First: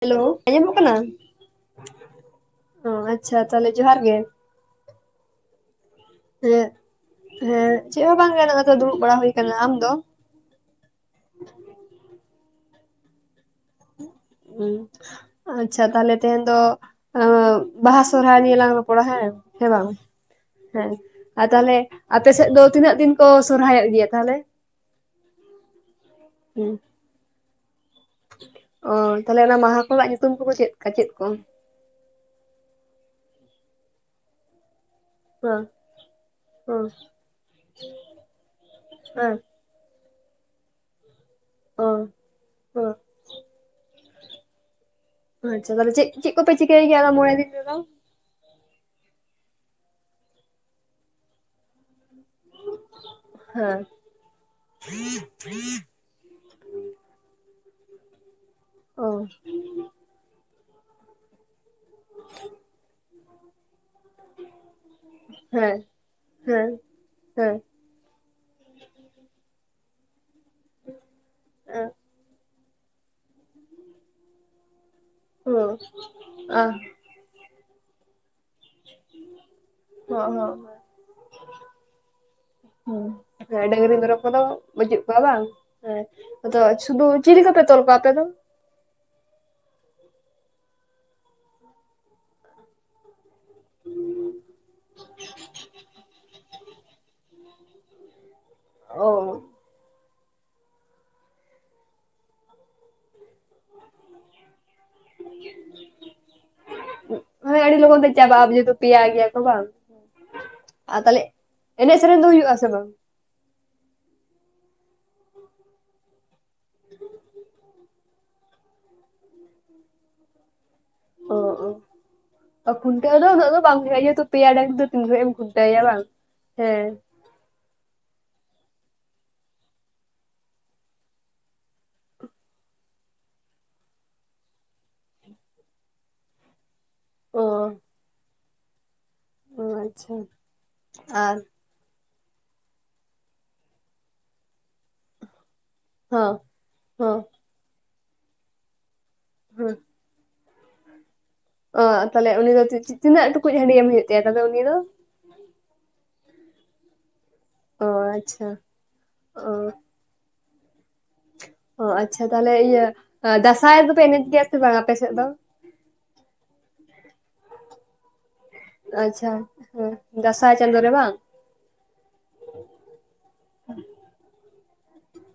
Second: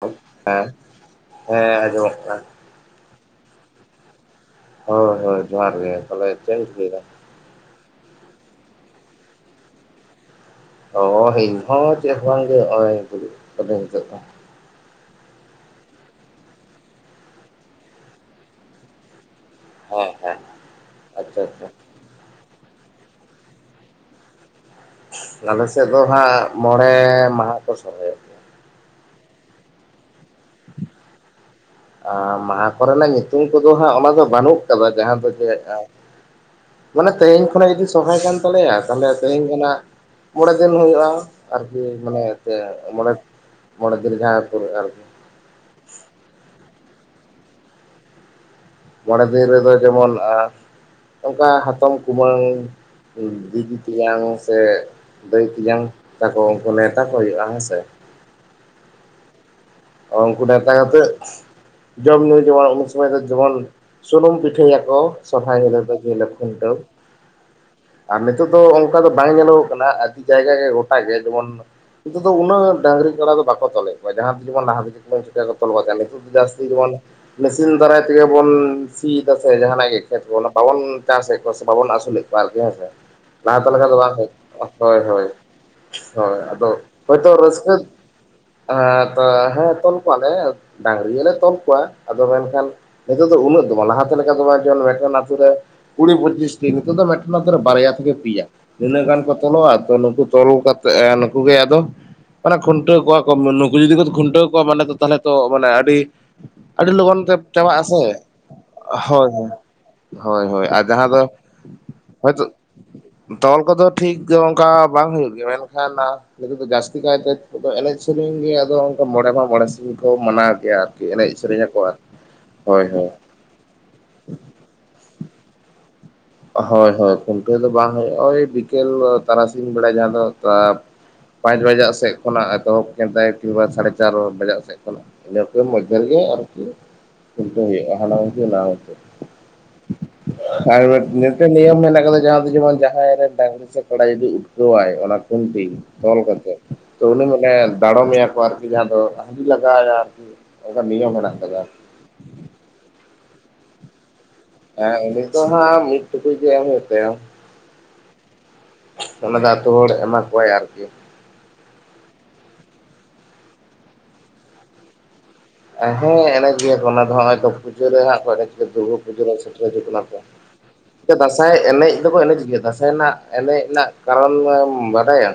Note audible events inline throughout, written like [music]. Hello ᱦᱮᱸ ᱟᱸᱡᱚᱢᱚᱜ ᱠᱟᱱᱟ ᱦᱮᱸ ᱟᱸᱡᱚᱢᱚᱜ ᱠᱟᱱᱟ ᱚ ᱟᱪᱪᱷᱟ ᱛᱟᱦᱚᱞᱮ ᱡᱚᱦᱟᱨ ᱜᱮ ᱦᱳᱭ ᱦᱳᱭ ᱡᱚᱦᱟᱨ ᱜᱮ ᱛᱟᱦᱚᱞᱮ ᱪᱮᱫ ᱵᱤᱱ ᱦᱮᱸ ᱪᱤᱠᱟᱹᱭ ᱫᱟ ᱦᱮᱸ ᱪᱮᱫ ᱦᱚᱸ ᱵᱟᱝ ᱜᱮ ᱱᱚᱜ-ᱚᱭ ᱛᱚ ᱫᱩᱲᱩᱵ ᱵᱟᱲᱟ ᱦᱩᱭ ᱟᱠᱟᱱᱟ ᱟᱢ ᱫᱚ ᱤᱧ ᱦᱚᱸ ᱪᱮᱫ ᱦᱚᱸ ᱵᱟᱝ ᱜᱮ ᱱᱚᱜᱼᱚᱭ ᱫᱩᱲᱩᱵ ᱠᱟᱱᱤᱧ ᱱᱤᱛᱚᱜ ᱫᱚ ᱦᱩᱸ ᱟᱪᱪᱷᱟ ᱛᱟᱦᱚᱞᱮ ᱛᱮᱦᱮᱧ ᱫᱚ ᱩᱸ ᱵᱟᱦᱟ ᱥᱚᱨᱦᱟᱭ ᱱᱤᱭᱟᱹ ᱞᱟᱝ ᱨᱚᱯᱚᱲᱟ ᱦᱮᱸ ᱦᱮᱸ ᱵᱟᱝ ᱦᱮᱸ ᱟᱪᱪᱷᱟ ᱟᱨ ᱟᱪᱪᱷᱟ ᱛᱟᱦᱚᱞᱮ ᱟᱯᱮ ᱥᱮᱫ ᱫᱚ ᱛᱤᱱᱟᱹᱜ ᱫᱤᱱ ᱠᱚ ᱥᱚᱨᱦᱟᱭᱚᱜ ᱜᱮᱭᱟ ᱛᱟᱦᱚᱞᱮ? ᱟᱞᱮ ᱥᱮᱫ ᱫᱚ ᱦᱟᱸᱜ ᱦᱮᱸ ᱢᱚᱬᱮ ᱢᱟᱦᱟ ᱠᱚ ᱥᱚᱦᱨᱟᱭᱚᱜ᱾ ᱚᱻᱚ ᱛᱟᱦᱚᱞᱮ ᱚᱱᱟ ᱢᱟᱦᱟ ᱠᱚᱣᱟᱜ ᱧᱩᱛᱩᱢ ᱠᱚᱫᱚ ᱪᱮᱫᱠᱟ ᱪᱮᱫ ᱠᱚ? ᱮᱸᱻᱮᱸ ᱢᱟᱦᱟ ᱠᱚᱨᱮᱱᱟᱜ ᱧᱩᱛᱩᱢ ᱠᱚᱫᱚ ᱦᱟᱸᱜ ᱚᱱᱟ ᱫᱚ ᱵᱟᱹᱱᱩᱜ ᱠᱟᱫᱟ ᱡᱟᱦᱟᱸ ᱫᱚ ᱦᱮᱸ ᱦᱮᱸ ᱢᱟᱱᱮ ᱛᱮᱦᱤᱧ ᱠᱷᱚᱱᱟᱜ ᱡᱩᱫᱤ ᱥᱚᱨᱦᱟᱭ ᱠᱟᱱ ᱛᱟᱞᱮᱭᱟ ᱛᱟᱦᱞᱮ ᱦᱮᱸ ᱛᱮᱦᱤᱧ ᱠᱷᱚᱱᱟᱜ ᱢᱚᱬᱮ ᱫᱤᱱ ᱦᱩᱭᱩᱜᱼᱟ ᱟᱨᱠᱤ ᱚ ᱢᱟᱱᱮ ᱚ ᱢᱚᱬᱮ ᱢᱚᱬᱮ ᱫᱤᱱ ᱡᱟᱦᱟᱸ ᱯᱩᱨᱟᱹᱜᱼᱟ ᱟᱨᱠᱤ᱾ ᱟᱪᱪᱷᱟ ᱛᱟᱦᱚᱞᱮ ᱪᱮᱫ ᱠᱚᱯᱮ ᱪᱤᱠᱟᱹᱭ ᱜᱮᱭᱟ ᱢᱚᱬᱮ ᱫᱤᱱ ᱫᱚ? ᱢᱚᱬᱮ ᱫᱤᱱ ᱨᱮᱫᱚ ᱡᱮᱢᱚᱱ ᱚᱱᱠᱟ ᱦᱟᱛᱚᱢ ᱠᱩᱢᱟᱹᱝ ᱫᱤᱫᱤ ᱦᱮᱸ ᱛᱮᱧᱟᱝ ᱥᱮ ᱫᱟᱹᱭ ᱛᱮᱭᱟᱝ ᱛᱟᱠᱚ ᱩᱱᱠᱩ ᱱᱮᱣᱛᱟ ᱠᱚ ᱦᱩᱭᱩᱜᱼᱟ ᱦᱮᱸᱥᱮ᱾ ᱚ ᱩᱱᱠᱩ ᱱᱮᱣᱛᱟ ᱠᱟᱛᱮᱜ ᱡᱚᱢ ᱧᱩ ᱡᱮᱢᱚᱱ ᱩᱱ ᱥᱚᱢᱚᱭ ᱫᱚ ᱡᱮᱢᱚᱱ ᱥᱩᱱᱩᱢ ᱯᱤᱴᱷᱟᱹᱭᱟᱠᱚ ᱥᱚᱨᱦᱟᱭ ᱦᱮᱸ ᱦᱤᱞᱳ ᱫᱚ ᱡᱮᱦᱤᱞᱳᱜ ᱦᱮᱸ ᱠᱷᱩᱱᱴᱟᱹᱣ᱾ ᱦᱮᱸ ᱟᱨ ᱱᱤᱛᱚᱜ ᱫᱚ ᱚᱱᱠᱟ ᱫᱚ ᱵᱟᱝ ᱧᱮᱞᱚᱜ ᱠᱟᱱᱟ ᱡᱟᱭᱜᱟ ᱜᱮ ᱜᱚᱴᱟ ᱜᱮ ᱡᱮᱢᱚᱱ ᱦᱩᱸ ᱱᱤᱛᱚᱜ ᱫᱚ ᱩᱱᱟᱹᱜ ᱰᱟᱹᱝᱨᱤ ᱠᱟᱰᱟ ᱫᱚ ᱵᱟᱠᱚ ᱛᱚᱞᱮᱫ ᱠᱚᱣᱟ ᱡᱟᱦᱟᱸ ᱡᱮᱢᱚᱱ ᱞᱟᱦᱟ ᱵᱤᱫᱟᱹᱞ ᱵᱚᱱ ᱪᱤᱠᱟᱹ ᱠᱚ ᱛᱚᱞ ᱵᱟᱫᱟ ᱱᱤᱛᱚᱜ ᱫᱚ ᱡᱟᱹᱥᱛᱤ ᱟᱸ ᱡᱮᱢᱚᱱ ᱢᱮᱥᱤᱱ ᱫᱟᱨᱟᱭ ᱛᱮᱜᱮ ᱵᱚᱱ ᱥᱤ ᱫᱚᱥᱮ ᱡᱟᱦᱟᱱᱟᱜ ᱜᱮ ᱠᱷᱮᱛ ᱠᱚ ᱦᱚᱸ ᱵᱟᱵᱚᱱ ᱪᱟᱥᱮᱫ ᱠᱚᱣᱟ ᱥᱮ ᱵᱟᱵᱚᱱ ᱟᱹᱥᱩᱞᱮᱫ ᱠᱚᱣᱟ ᱟᱨᱠᱤ ᱦᱮᱸ ᱥᱮ᱾ ᱦᱚᱸ ᱞᱟᱦᱟ ᱛᱮ ᱦᱮᱸ ᱠᱷᱟᱱ ᱰᱟᱹᱝᱨᱤ ᱫᱚ ᱵᱟᱝ ᱢᱮᱨᱚᱢ ᱠᱚᱫᱚ ᱦᱳᱭ ᱵᱟᱹᱪᱩᱜ ᱠᱚᱣᱟ ᱦᱳᱭ ᱵᱟᱝ ᱦᱮᱸ ᱦᱳᱭ ᱟᱫᱚ ᱥᱩᱫᱷᱩ ᱦᱳᱭᱛᱳ ᱪᱤᱞᱤ ᱠᱚᱯᱮ ᱨᱟᱹᱥᱠᱟᱹ ᱛᱚᱞ ᱠᱚᱣᱟ ᱟᱯᱮ ᱫᱚ ᱟ ᱟ ᱦᱮᱸ ᱛᱚᱞ ᱠᱚᱣᱟᱞᱮ ᱰᱟᱝᱨᱤ ᱞᱮ ᱛᱚᱞ ᱠᱚᱣᱟ ᱟᱫᱚ ᱢᱮᱱᱠᱷᱟᱱ ᱱᱤᱛᱚᱜ ᱫᱚ ᱩᱱᱟᱹᱜ ᱞᱟᱦᱟᱛᱮ ᱞᱮᱠᱟ ᱫᱚ ᱡᱮ ᱢᱤᱫᱴᱮᱱ ᱟᱛᱳ ᱨᱮ ᱠᱩᱲᱤ ᱯᱚᱸᱪᱤᱥᱴᱤ ᱱᱤᱛᱚᱜ ᱫᱚ ᱢᱤᱫᱴᱮᱱᱛ ᱨᱮ ᱵᱟᱨᱭᱟ ᱛᱷᱮᱠᱮ ᱯᱮᱭᱟ᱾ ᱤᱱᱟᱹᱜ ᱚ ᱜᱟᱱ ᱠᱚ ᱛᱚᱞᱚᱜᱼ ᱟ ᱛᱚ ᱱᱩᱠᱩ ᱛᱚᱞᱚ ᱠᱟᱛ ᱮ ᱱᱩᱠᱩ ᱜᱮ ᱟᱫᱚ ᱢᱟᱱᱮ ᱠᱷᱩᱱᱴᱟᱹᱣ ᱠᱚᱣᱟ ᱢᱩᱞᱩᱜ ᱡᱩᱫᱤ ᱵᱚ ᱠᱷᱩᱱᱴᱟᱹᱣ ᱠᱚᱣᱟ ᱢᱟᱱᱮ ᱛᱟᱦᱚᱞᱮ ᱛᱚ ᱢᱟᱱᱮ ᱟᱹᱰᱤ, ᱟᱹᱰᱤ ᱞᱚᱜᱚᱱ ᱛᱮ ᱪᱟᱵᱟᱜ ᱟᱥᱮ ᱦᱮᱛᱚ ᱯᱮᱭᱟᱭ ᱜᱮᱭᱟ ᱦᱳᱭ ᱠᱚ ᱦᱳᱭ ᱵᱟᱝ? ᱦᱳᱭ ᱦᱳᱭ ᱟᱨ ᱡᱟᱸᱦᱟ ᱫᱚ ᱮᱱᱮᱡ ᱥᱮᱨᱮᱧ ᱫᱚ ᱦᱚᱭᱛᱳ ᱦᱩᱭᱩᱜ ᱟᱥᱮ ᱵᱟᱝ? ᱛᱚᱞ ᱠᱚᱫᱚ ᱴᱷᱤᱠ ᱚᱱᱠᱟ ᱵᱟᱝ ᱦᱩᱭᱩᱜ ᱜᱮᱭᱟ ᱢᱮᱱᱠᱷᱟᱱ ᱟᱱ ᱱᱤᱛᱚᱜ ᱫᱚ ᱡᱟᱹᱥᱛᱤ ᱠᱟᱭᱛᱮ ᱱᱤᱛᱚᱜ ᱫᱚ ᱮᱱᱮᱡ ᱥᱮᱨᱮᱧ ᱜᱮ ᱟᱫᱚ ᱚᱱᱠᱟ ᱢᱚᱬᱮ ᱢᱟᱦᱟ ᱢᱚᱬᱮ ᱥᱤᱧ ᱠᱚ ᱢᱟᱱᱟᱣ ᱜᱮᱭᱟ᱾ ᱟᱨ ᱚ-ᱚ ᱦᱳᱭ ᱠᱷᱩᱱᱴᱟᱣ ᱦᱤᱞᱚᱜ ᱫᱚ ᱟᱫᱚ ᱵᱟᱝ [unintelligible] ᱤᱭᱟᱹ ᱛᱚ ᱯᱮᱭᱟ ᱰᱟᱝᱨᱤ ᱫᱚ ᱛᱤᱱ ᱜᱷᱟᱲᱤᱡ ᱮᱢ ᱠᱷᱩᱱᱴᱟᱣᱟᱭᱟ ᱵᱟᱝ? ᱦᱮᱸ ᱦᱳᱭ ᱦᱳᱭ ᱠᱷᱩᱱᱴᱟᱹᱣ ᱫᱚ ᱵᱟᱝ ᱦᱩᱭᱩᱜᱼᱟ, ᱳᱭ ᱵᱤᱠᱮᱞ ᱛᱟᱨᱟᱥᱤᱧ ᱵᱮᱲᱟ ᱡᱟᱦᱟᱸ ᱫᱚ ᱛᱟᱫ ᱯᱟᱸᱪ ᱵᱟᱡᱟᱜ ᱥᱮᱫ ᱠᱷᱚᱱᱟᱜ ᱮᱛᱚᱦᱚᱵ ᱠᱮᱫᱮᱭ, ᱠᱤᱵᱟ ᱥᱟᱲᱮ ᱪᱟᱨ ᱵᱟᱡᱟᱜ ᱥᱮᱫ ᱠᱷᱚᱱᱟᱜ᱾ ᱤᱱᱟᱹ ᱠᱚ ᱢᱚᱫᱽᱫᱷᱮ ᱨᱮᱜᱮ ᱟᱨᱠᱤ ᱚ ᱠᱷᱩᱱᱴᱟᱹᱣ ᱦᱩᱭᱩᱜᱼᱟ, ᱦᱟᱱᱟ ᱢᱩᱪᱟᱹᱛ ᱱᱟᱣᱟ ᱢᱩᱪᱟᱹᱛ᱾ ᱚ ᱟᱪᱪᱷᱟ, ᱟᱨ ᱱᱤᱭᱚᱢ ᱢᱮᱱᱟᱜ ᱟᱠᱟᱫᱟ ᱡᱟᱦᱟᱸ ᱫᱚ ᱡᱮᱢᱚᱱ ᱡᱟᱦᱟᱸᱭ ᱨᱮᱱ ᱰᱟᱝᱨᱤ ᱥᱮ ᱠᱟᱰᱟ ᱡᱩᱫᱤ ᱩᱴᱠᱟᱹᱣᱟᱭ ᱚᱱᱟ ᱠᱷᱩᱱᱴᱤ ᱛᱚᱞ ᱦᱚᱸ ᱠᱟᱛᱮᱫ ᱛᱚ ᱦᱚᱸ ᱩᱱᱤ ᱢᱟᱱᱮ ᱰᱟᱲᱚᱢᱮᱭᱟ ᱠᱚ ᱟᱨᱠᱤ ᱡᱟᱦᱟᱸ ᱫᱚ ᱦᱟᱺᱰᱤ ᱞᱟᱜᱟᱣ ᱦᱮᱸ ᱟᱭᱟ ᱟᱨᱠᱤ ᱚᱱᱠᱟ ᱱᱤᱭᱚᱢ ᱦᱮᱱᱟᱜ ᱠᱟᱫᱟ᱾ ᱚ ᱛᱟᱦᱚᱞᱮ ᱩᱱᱤ ᱫᱚ ᱛᱤ-ᱛᱤᱱᱟᱹᱜ ᱴᱩᱠᱩᱡ ᱦᱟᱺᱰᱤ ᱮᱢ ᱦᱩᱭᱩᱜ? [inaudible] ᱩᱱᱤ ᱫᱚ ᱦᱮᱸ ᱩᱱᱤ ᱫᱚ ᱦᱟᱸᱜ ᱢᱤᱫ ᱴᱩᱠᱩᱡ ᱜᱮ ᱮᱢ ᱦᱩᱭᱩᱜ ᱛᱟᱭᱟ᱾ ᱚ ᱟᱪᱪᱷᱟ ᱚᱱᱟ ᱫᱚ ᱟᱹᱛᱩ ᱚ ᱦᱚᱲ ᱮᱢᱟ ᱠᱚᱣᱟᱭ ᱟᱨᱠᱤ, ᱚ ᱟᱪᱪᱷᱟ ᱛᱟᱦᱚᱞᱮ ᱤᱭᱟᱹ ᱫᱟᱸᱥᱟᱭ ᱫᱚ ᱯᱮ ᱮᱱᱮᱡ ᱜᱮᱭᱟ ᱥᱮ ᱵᱟᱝ ᱟᱯᱮ ᱥᱮᱫ ᱫᱚ? ᱦᱮᱸ ᱮᱱᱮᱡ ᱜᱮᱭᱟ ᱠᱚ ᱚᱱᱟ ᱫᱚ ᱦᱟᱸᱜᱼᱚᱭ ᱛᱚ ᱯᱩᱡᱟᱹ ᱨᱮ ᱦᱟᱜ ᱠᱚ ᱮᱱᱮᱡ ᱫᱩᱨᱜᱟᱹ ᱯᱩᱡᱟᱹ ᱟᱪᱪᱷᱟ ᱨᱮ ᱥᱮᱴᱮᱨ ᱠᱟᱛᱮᱜ ᱞᱟᱵᱷ ᱦᱮᱸ ᱫᱟᱸᱥᱟᱭ ᱪᱟᱸᱫᱳ ᱨᱮ ᱵᱟᱝ? ᱪᱮᱫ? ᱫᱟᱥᱟᱸᱭ ᱮᱱᱮᱡ ᱫᱚᱠᱚ ᱮᱱᱮᱡ ᱜᱮᱭᱟ, ᱫᱟᱥᱟᱸᱭ ᱨᱮᱱᱟᱜ ᱮᱱᱮᱡ ᱨᱮᱱᱟᱜ ᱠᱟᱨᱚᱱ ᱮᱢ ᱵᱟᱰᱟᱭᱟ?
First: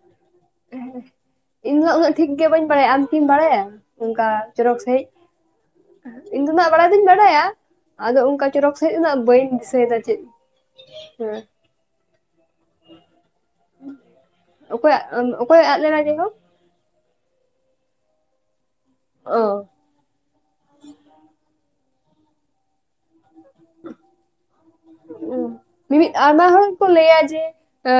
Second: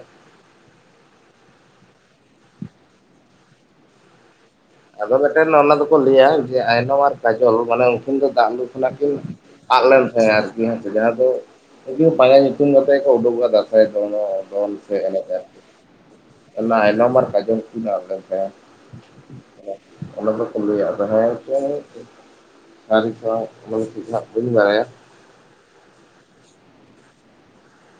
ᱤᱧᱦᱚ ᱩᱱᱟᱹᱜ ᱴᱷᱤᱠ ᱜᱮ ᱵᱟᱹᱧ ᱵᱟᱲᱟᱭᱟ ᱟᱢ ᱠᱤᱢ ᱵᱟᱲᱟᱭᱟ? ᱚᱱᱠᱟ ᱪᱚᱨᱚᱠ ᱥᱟᱺᱦᱤᱡ? ᱟᱫᱚ ᱢᱮᱫᱴᱮᱱ ᱚᱱᱟ ᱫᱚᱠᱚ ᱞᱟᱹᱭᱟ ᱤᱧ ᱫᱚ ᱡᱮ ᱱᱟᱜ ᱵᱟᱲᱟᱭ ᱟᱭᱱᱚᱢ ᱫᱩᱧ ᱟᱨ ᱵᱟᱲᱟᱭᱟ ᱠᱟᱡᱚᱞ ᱢᱟᱱᱮ ᱩᱱᱠᱤᱱ ᱟᱫᱚ ᱫᱚ ᱚᱱᱠᱟ ᱫᱟᱜ ᱞᱩ ᱪᱚᱨᱚᱠ ᱠᱷᱚᱱᱟᱜ ᱥᱟᱺᱦᱤᱡ ᱫᱚ ᱠᱤᱱ ᱱᱟᱜ ᱵᱟᱹᱧ ᱟᱫ ᱫᱤᱥᱟᱹᱭᱮᱫᱟ ᱞᱮᱱ ᱪᱮᱫ ᱛᱟᱦᱮᱸ ᱟᱨᱠᱤ ᱦᱮ ᱥᱮ ᱡᱟᱦᱟᱸ ᱫᱚ ᱦᱮᱸ ᱤᱱᱟᱹ ᱵᱟᱨᱭᱟ ᱧᱩᱛᱩᱢ ᱠᱟᱛᱮᱜ ᱜᱮ ᱠᱚ ᱩᱰᱩᱠᱚᱜᱼᱟ, ᱫᱟᱸᱥᱟᱭ ᱫᱚ, ᱫᱚᱱ ᱚᱠᱚᱭᱟᱜ ᱮᱱᱮᱡ ᱟᱨᱠᱤ ᱚᱠᱚᱭ ᱟᱫ ᱞᱮᱱᱟ ᱡᱮ ᱦᱚᱸ ᱮ ᱟᱭᱱᱚᱢ ᱟᱨ ᱠᱟᱡᱽᱞ ᱢᱟᱨᱟᱝ ᱠᱟᱡᱮᱱᱥᱤ ᱥᱮ ᱚ ᱚᱱᱟ ᱫᱚᱠᱚ ᱞᱟᱹᱭᱟ ᱟᱫᱚ ᱦᱮᱸ [unintelligible] ᱫᱟᱨᱤ ᱠᱚ [unintelligible] ᱪᱮᱫ ᱱᱟᱜ ᱵᱟᱹᱧ ᱵᱟᱲᱟᱭᱟ ᱢᱤᱫ ᱟᱭᱢᱟ ᱦᱚᱲ ᱠᱚ ᱞᱟᱹᱭᱟ ᱡᱮ